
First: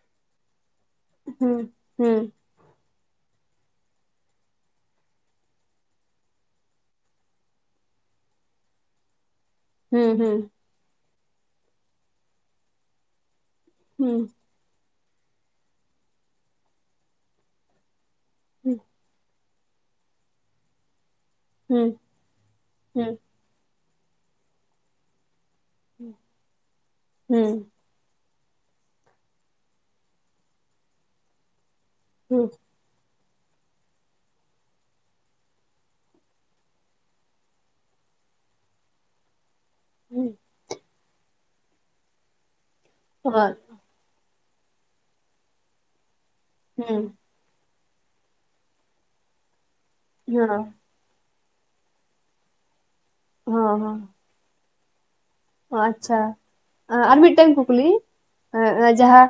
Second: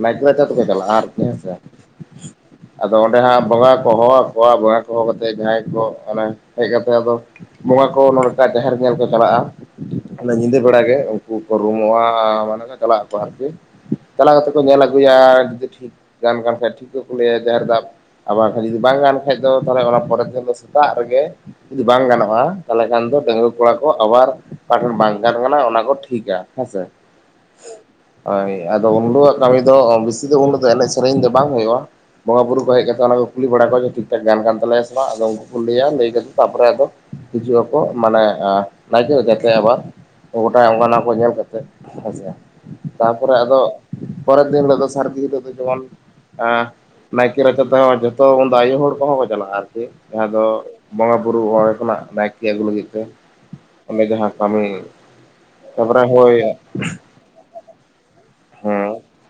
ᱱᱟᱭᱠᱮ ᱨᱟᱪᱟ ᱜᱮᱠᱚ ᱪᱟᱞᱟᱜ ᱟ ᱟᱨ ᱦᱩᱸ ᱦᱩᱸ ᱟᱫᱚ ᱚᱸᱰᱮ ᱦᱟᱸᱜ ᱵᱚᱸᱜᱟ ᱠᱚ ᱦᱚᱦᱚ ᱟᱠᱚᱣᱟ ᱵᱚᱸᱜᱟ ᱠᱚ ᱦᱚᱦᱚ ᱠᱟᱛᱮᱫ ᱡᱟᱦᱟᱸᱭ ᱠᱚ ᱚᱱᱮ ᱦᱮᱡ ᱠᱟᱛᱮ ᱟᱫᱚ ᱵᱚᱸᱜᱟ ᱠᱚ ᱱᱚᱝᱠᱟ ᱡᱟᱦᱮᱨ ᱧᱮᱞ ᱠᱚ ᱪᱟᱞᱟᱜᱼᱟ ᱦᱮᱸ ᱦᱮᱸ ᱚᱱᱟ ᱦᱮᱸ ᱧᱤᱫᱟᱹ ᱵᱮᱲᱟ ᱜᱮ ᱩᱱᱠᱩ ᱠᱚ ᱨᱩᱢᱩᱜᱼᱟ ᱢᱟᱱᱮ ᱪᱟᱞᱟᱜ ᱟᱠᱚ ᱟᱨᱠᱤ ᱦᱮᱸ ᱪᱟᱞᱟᱣ ᱠᱟᱛᱮ ᱠᱚ ᱧᱮᱞ ᱟᱹᱜᱩᱭᱟ ᱡᱩᱫᱤ ᱴᱷᱤᱠ ᱜᱟᱱ ᱠᱟᱱ ᱠᱷᱟᱡ ᱴᱷᱤᱠ ᱜᱮᱠᱚ ᱞᱟᱹᱭᱟ ᱡᱟᱦᱮᱸᱨ ᱫᱟᱵ ᱟᱨ ᱡᱩᱫᱤ ᱵᱟᱝ ᱜᱟᱱ ᱠᱷᱟᱡ ᱟᱫᱚ ᱛᱟᱦᱚᱞᱮ ᱚᱱᱟ ᱯᱚᱨᱮ ᱥᱮᱫ ᱫᱚ ᱥᱮᱛᱟᱜ ᱨᱮᱜᱮ ᱡᱩᱫᱤ ᱦᱮᱸ ᱵᱟᱝ ᱜᱟᱱᱚᱜᱼᱟ ᱛᱟᱦᱚᱞᱮ ᱠᱷᱟᱱ ᱦᱮᱸ ᱫᱚ ᱰᱟᱸᱜᱩᱭᱟ ᱠᱚᱲᱟ ᱠᱚ ᱟᱵᱟᱨ ᱚᱠᱟ ᱴᱷᱮᱱ ᱵᱟᱝ ᱜᱟᱱ ᱟᱠᱟᱱᱟ ᱚᱱᱟ ᱠᱚ ᱴᱷᱤᱠᱟ ᱦᱮᱸᱥᱮ ᱦᱮᱸ ᱵᱟᱭ ᱦᱳᱭ ᱟᱫᱚ ᱩᱱᱣᱟᱜ ᱠᱟᱹᱢᱤ ᱫᱚ ᱵᱮᱥᱤ ᱫᱚ ᱩᱱᱟᱹᱜ ᱫᱚ ᱮᱱᱮᱡ ᱥᱮᱨᱮᱧ ᱫᱚ ᱵᱟᱝ ᱦᱩᱭᱩᱜᱼᱟ ᱵᱚᱸᱜᱟ ᱵᱩᱨᱩ ᱦᱮᱸ ᱠᱚ ᱦᱮᱡ ᱠᱟᱛᱮ ᱚᱱᱟ ᱠᱚ ᱠᱩᱞᱤ ᱵᱟᱲᱟ ᱠᱚᱣᱟᱮ ᱴᱷᱤᱠ ᱴᱷᱟᱠ ᱜᱟᱱ ᱠᱟᱱ ᱛᱟᱞᱮᱭᱟ ᱥᱮ ᱟᱫᱚ ᱩᱱᱠᱩ ᱠᱚ ᱞᱟᱹᱭᱟ ᱞᱟᱹᱭ ᱠᱟᱛᱮ ᱛᱯᱚᱨᱮ ᱟᱫᱚ ᱦᱤᱡᱩᱜ ᱟᱠᱚ ᱢᱟᱱᱮ ᱱᱟᱭᱠᱮ ᱡᱟᱛᱮ ᱟᱵᱟᱨ ᱜᱚᱴᱟ ᱚᱱᱟᱱᱟ ᱠᱚ ᱧᱮᱞ ᱠᱟᱛᱮᱜ ᱟᱪᱪᱷᱟ ᱛᱟᱯᱚᱨᱮ ᱦᱳᱭ ᱟᱫᱚ ᱯᱚᱨᱮᱨ ᱫᱤᱱ ᱦᱤᱞᱳᱜ ᱫᱚ ᱥᱟᱹᱨᱫᱤ ᱦᱤᱞᱟᱹᱜ ᱫᱚ ᱡᱮᱢᱚᱱ ᱮ ᱦᱩᱸ ᱱᱟᱭᱠᱮ ᱨᱟᱪᱟ ᱛᱮᱦᱚᱸ ᱡᱚᱛᱚ ᱩᱱᱫᱚ ᱟᱭᱳ ᱦᱚᱲ ᱠᱚᱦᱚᱸ ᱠᱚ ᱪᱟᱞᱟᱜᱼᱟ ᱟᱨᱠᱤ ᱡᱟᱦᱟᱸ ᱫᱚ ᱦᱚᱸ ᱵᱚᱸᱜᱟ ᱵᱩᱨᱩ ᱦᱚᱲ ᱠᱷᱚᱱᱟᱜ ᱱᱟᱭᱠᱮ ᱟᱹᱜᱩ ᱞᱟᱹᱜᱤᱫ ᱛᱮ ᱦᱚᱸ ᱦᱚᱸ ᱚᱰᱮ ᱡᱟᱦᱟᱸ ᱠᱟᱹᱢᱤ ᱛᱟᱯᱚᱨᱮ ᱟᱪᱪᱷᱟ ᱦᱳᱭ ᱟᱨ ᱢᱤᱫ ᱴᱮᱱ ᱠᱩᱠᱞᱤ ᱮ ᱦᱮᱸ ᱡᱟᱦᱟᱸ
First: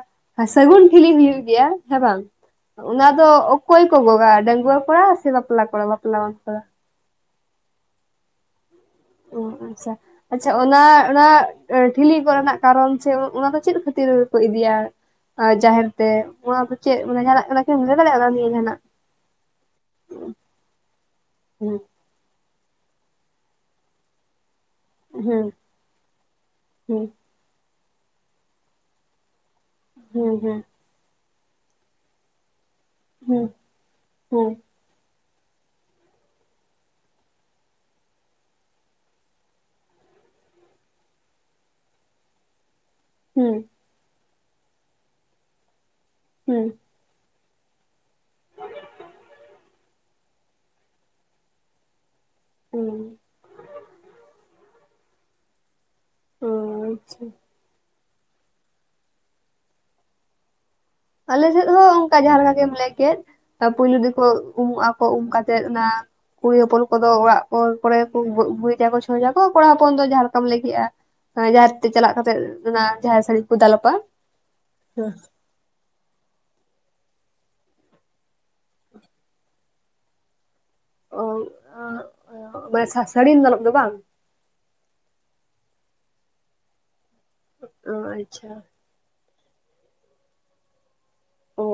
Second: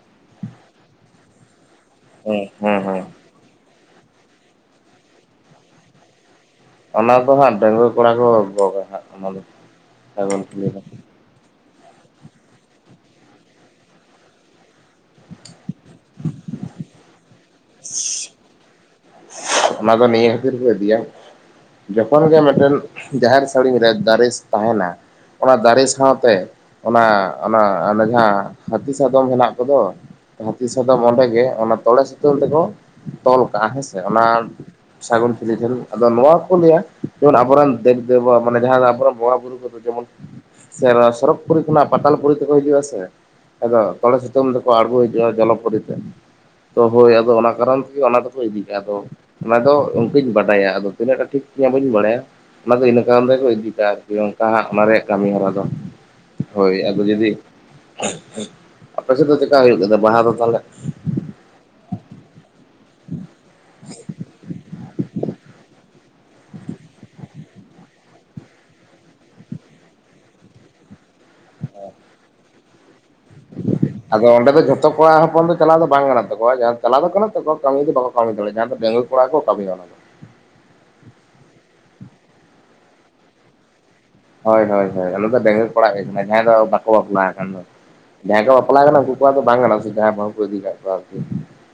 ᱥᱟᱜᱩᱱ ᱴᱷᱤᱞᱤ ᱦᱮᱸ ᱵᱟᱝ ᱦᱮᱸ ᱦᱮᱸ ᱦᱮᱸ ᱚᱱᱟ ᱫᱚ ᱚᱠᱚᱭ ᱠᱚ ᱜᱚᱜ ᱜᱟ ᱰᱟᱹᱝᱜᱩᱣᱟ ᱠᱚᱲᱟ ᱥᱮ ᱵᱟᱯᱞᱟ ᱠᱚ ᱵᱟᱯᱞᱟᱱ ᱠᱚ ᱚᱱᱟ ᱫᱚ ᱦᱟᱸᱜ ᱰᱟᱹᱝᱜᱩᱣᱟᱹ ᱠᱚᱲᱟ ᱠᱚ ᱜᱚᱜᱼᱟ ᱦᱟᱸᱜ ᱚᱱᱟ ᱚ ᱫᱚ ᱟᱪᱪᱷᱟ ᱥᱟᱹᱜᱩᱱ ᱟᱪᱪᱷᱟ ᱴᱷᱤᱞᱤ ᱚᱱᱟ ᱫᱚ ᱚᱱᱟ ᱮ ᱴᱷᱤᱞᱤ ᱠᱚᱨᱮᱱᱟᱜ ᱠᱟᱨᱚᱱ ᱥᱮ ᱚᱱᱟ ᱫᱚ ᱪᱮᱫ ᱠᱷᱟᱹᱛᱤᱨ ᱠᱚ ᱤᱫᱤᱭᱟ ᱟᱨ ᱡᱟᱦᱮᱨ ᱛᱮ ᱚᱱᱟ ᱫᱚ ᱪᱮᱫ ᱡᱟᱦᱟᱞᱱᱟᱜ ᱠᱟᱱᱟ ᱠᱤ ᱞᱟᱹᱭ ᱫᱟᱲᱮᱭᱟᱜᱼᱟ ᱚᱱᱟ ᱱᱤᱭᱟᱹ ᱡᱟᱦᱟᱱᱟᱜ ᱚᱱᱟ ᱫᱚ ᱱᱤᱭᱟᱹ ᱠᱷᱟᱹᱛᱤᱨ ᱠᱚ ᱤᱫᱤᱭᱟ ᱦᱩᱸ ᱡᱚᱠᱷᱚᱱ ᱛᱚᱠᱷᱚᱱ ᱜᱮ ᱢᱤᱫᱴᱮᱱ ᱡᱟᱦᱮᱨ ᱥᱟᱹᱲᱤᱧ ᱨᱮ ᱫᱟᱨᱮᱡ ᱛᱟᱦᱮᱱᱟ ᱦᱩᱸ ᱚᱱᱟ ᱫᱟᱨᱮ ᱥᱟᱶᱛᱮ ᱚᱱᱟ ᱦᱩᱸ ᱚᱱᱟ ᱡᱟᱦᱟᱸ ᱦᱟᱹᱛᱤ ᱥᱟᱫᱚᱢ ᱦᱮᱱᱟᱜ ᱠᱚᱫᱚ ᱦᱩᱸ ᱦᱟᱛᱤ ᱥᱟᱫᱚᱢ ᱚᱸᱰᱮ ᱜᱮ ᱚᱱᱟ ᱛᱚᱲᱮ ᱥᱩᱛᱟᱹᱝ ᱛᱮᱠᱚ ᱛᱚᱞ ᱦᱩᱸ ᱠᱟᱜᱼᱟ ᱦᱮᱸᱥᱮ ᱚᱱᱟ ᱦᱩᱸ ᱥᱟᱹᱜᱩᱱ ᱴᱷᱤᱞᱤ ᱡᱟᱨᱩᱨ ᱟᱫᱚ ᱱᱚᱣᱟ ᱠᱚ ᱞᱟᱹᱭᱟ ᱡᱮᱢᱚᱱ ᱟᱵᱚᱨᱮᱱ ᱫᱮᱵ ᱫᱮᱵᱟ ᱢᱟᱱᱮ ᱡᱟᱦᱟᱸ ᱟᱵᱚ ᱨᱮᱱ ᱵᱚᱸᱜᱟ ᱵᱩᱨᱩ ᱩᱱᱠᱩ ᱠᱚᱫᱚ ᱡᱮᱢᱚᱱ ᱥᱚᱨᱚᱠ ᱯᱩᱨᱤ ᱠᱷᱚᱱᱟᱜ ᱯᱟᱛᱟᱞ ᱯᱩᱨᱤ ᱛᱮᱠᱚ ᱦᱤᱡᱩᱜᱼᱟ ᱥᱮ ᱦᱩᱸ ᱟᱫᱚ ᱛᱚᱲᱮ ᱥᱤᱛᱩᱝ ᱛᱮᱠᱚ ᱟᱬᱜᱳ ᱦᱤᱡᱩᱜᱼᱟ ᱡᱚᱞᱚ ᱯᱩᱨᱤ ᱛᱮ ᱦᱩᱸ ᱛᱚ ᱦᱳᱭ ᱟᱫᱚ ᱚᱱᱟ ᱠᱟᱨᱚᱱ ᱛᱮᱜᱮ ᱚᱱᱟ ᱫᱚᱠᱚ ᱤᱫᱤ ᱠᱟᱜᱼᱟ ᱟᱫᱚ ᱚᱱᱟᱫᱚ ᱚᱱᱠᱟᱹᱧ ᱵᱟᱰᱟᱭᱟ ᱟᱫᱚ ᱛᱤᱱᱟᱹᱜ ᱴᱟ ᱴᱷᱤᱠ ᱛᱧ ᱵᱟᱹᱧ ᱵᱟᱰᱟᱭᱟ ᱦᱩᱸ ᱚᱱᱟᱫᱚ ᱤᱱᱟᱹ ᱦᱩᱸ ᱠᱟᱨᱚᱱ ᱛᱮᱠᱚ ᱤᱫᱤ ᱠᱟᱜ ᱚᱱᱠᱟ ᱦᱟᱜ ᱚᱱᱟ ᱨᱮᱭᱟᱜ ᱠᱟᱹᱢᱤ ᱦᱚᱨᱟ ᱫᱚ ᱚ ᱦᱳᱭ ᱟᱫᱚ ᱟᱪᱪᱷᱟ ᱡᱩᱫᱤ ᱟᱯᱮᱥᱮᱫ ᱫᱚ ᱪᱮᱠᱟ ᱦᱩᱭᱩᱜ ᱠᱟᱱᱟ ᱵᱟᱦᱟ ᱫᱚ ᱛᱟᱦᱚᱞᱮ ᱟᱞᱮᱥᱮᱫ ᱦᱚᱸ ᱚᱱᱠᱟ ᱡᱟᱦᱟᱸ ᱞᱮᱠᱟ ᱜᱮᱢ ᱞᱟᱹᱭ ᱠᱮᱫ ᱛᱟ ᱯᱩᱭᱞᱩ ᱫᱠᱚ ᱩᱢᱩᱜ ᱟᱠᱚ ᱩᱢ ᱠᱟᱛᱮᱜ ᱚᱱᱟ ᱠᱩᱲᱤ ᱦᱚᱯᱚᱱ ᱠᱚ ᱫᱚ ᱚᱲᱟᱜ ᱠᱚ ᱠᱚᱨᱮ ᱜᱮ ᱠᱚ ᱜᱩᱨᱤᱡᱟᱠᱚ ᱪᱷᱚᱪᱟᱠᱚ ᱠᱚᱲᱟ ᱦᱚᱯᱚᱱ ᱫᱚ ᱡᱟᱦᱟᱸ ᱞᱮᱠᱟᱢ ᱞᱟᱹᱭ ᱠᱮᱜᱼᱟ ᱦᱮ ᱡᱟᱦᱮᱨ ᱛᱮ ᱪᱟᱞᱟᱜ ᱠᱟᱛᱮᱜ ᱚᱱᱟ ᱡᱟᱦᱮᱨ ᱥᱟᱹᱲᱤᱢ ᱟᱫᱚ ᱚᱸᱰᱮ ᱫᱚ ᱡᱷᱚᱛᱚ ᱠᱚᱲᱟ ᱦᱚᱯᱚᱱ ᱫᱚ ᱪᱟᱞᱟᱣ ᱫᱚ ᱵᱟᱝ ᱜᱟᱱᱚᱜ ᱛᱟᱠᱚᱣᱟ ᱪᱟᱞᱟᱣ ᱫᱚ ᱜᱟᱱᱚᱜ ᱛᱟᱠᱚᱣᱟ ᱠᱟᱹᱢᱤ ᱫᱚ ᱵᱟᱠᱚ ᱠᱟᱹᱢᱤ ᱫᱟᱲᱮᱭᱟᱜ-ᱟ ᱰᱟᱹᱝᱜᱩᱣᱟ ᱠᱚᱲᱟ ᱠᱚ ᱠᱟᱹᱢᱤᱭᱟ ᱚᱱᱟ ᱫᱚ ᱚ ᱵᱮᱥᱟ ᱥᱟᱹᱲᱤᱢ ᱫᱟᱞᱚᱜ ᱫᱚ ᱵᱟᱝ ᱦᱳᱭ ᱦᱳᱭ ᱦᱳᱭ ᱟᱱᱟ ᱫᱚ ᱵᱟᱸᱜᱩᱭᱟ. ᱠᱚᱲᱟᱜ ᱜᱮ ᱠᱟᱱᱟ ᱡᱟᱦᱟᱸᱭ ᱫᱚ ᱵᱟᱠᱚ ᱵᱟᱯᱞᱟ ᱟᱠᱟᱱ ᱫᱚ ᱚ ᱡᱟᱦᱟᱸᱭ ᱟᱪᱪᱷᱟ ᱠᱚ ᱵᱟᱯᱞᱟ ᱠᱟᱱᱟ ᱩᱱᱠᱩ ᱩᱱᱠᱩ ᱟᱜ ᱫᱚ ᱵᱟᱝ ᱠᱟᱱᱟ ᱥᱮ ᱡᱟᱦᱟᱸ ᱵᱟᱝ ᱠᱚᱣᱟ ᱚ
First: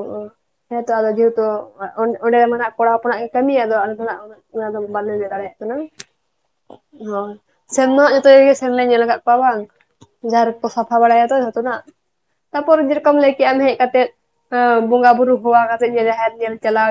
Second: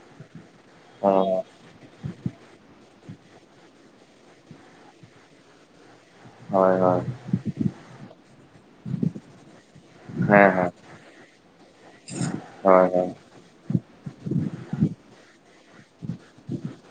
ᱦᱮᱸᱛᱚ ᱟᱫᱚ ᱦᱮᱸ ᱡᱮ ᱛᱚ ᱚ-ᱚᱸᱰᱮ ᱢᱟᱱᱟᱜ ᱠᱚᱲᱟ ᱦᱚᱯᱚᱱᱟᱜ ᱜᱮ ᱠᱟᱹᱢᱤᱭᱟᱫᱚ ᱟᱞᱮ ᱫᱚᱱᱟᱜ ᱚᱱᱟ ᱫᱚ ᱵᱟᱞᱮ ᱞᱟᱹᱭ ᱫᱟᱲᱮᱭᱟᱜ ᱠᱟᱱᱟ ᱦᱳᱭ ᱦᱚ ᱦᱳᱭ ᱥᱮᱱ ᱢᱟ ᱡᱚᱛᱚ ᱜᱮ ᱥᱮᱱᱞᱮ ᱧᱮᱞ ᱟᱠᱟᱫ ᱠᱚᱣᱟ ᱵᱟᱝ ᱦᱮᱸ ᱡᱟᱨ ᱠᱚ ᱦᱮᱸ ᱥᱟᱯᱷᱟ ᱵᱟᱲᱟᱭ ᱛᱚ ᱡᱷᱚᱛᱚ ᱱᱟᱜ ᱛᱟᱨᱯᱚᱨ ᱦᱳᱭ ᱡᱮ ᱦᱳᱭ ᱨᱚᱠᱚᱢ ᱞᱮᱭ ᱦᱮ ᱟᱞᱤᱧ ᱦᱮᱡ ᱠᱟᱛᱮᱜ ᱮᱸᱻ ᱵᱚᱸᱜᱟ ᱵᱩᱨᱩ ᱦᱚᱣᱟ ᱠᱟᱛᱮ ᱡᱟᱦᱮᱨ ᱧᱮᱞ ᱪᱟᱞᱟᱣ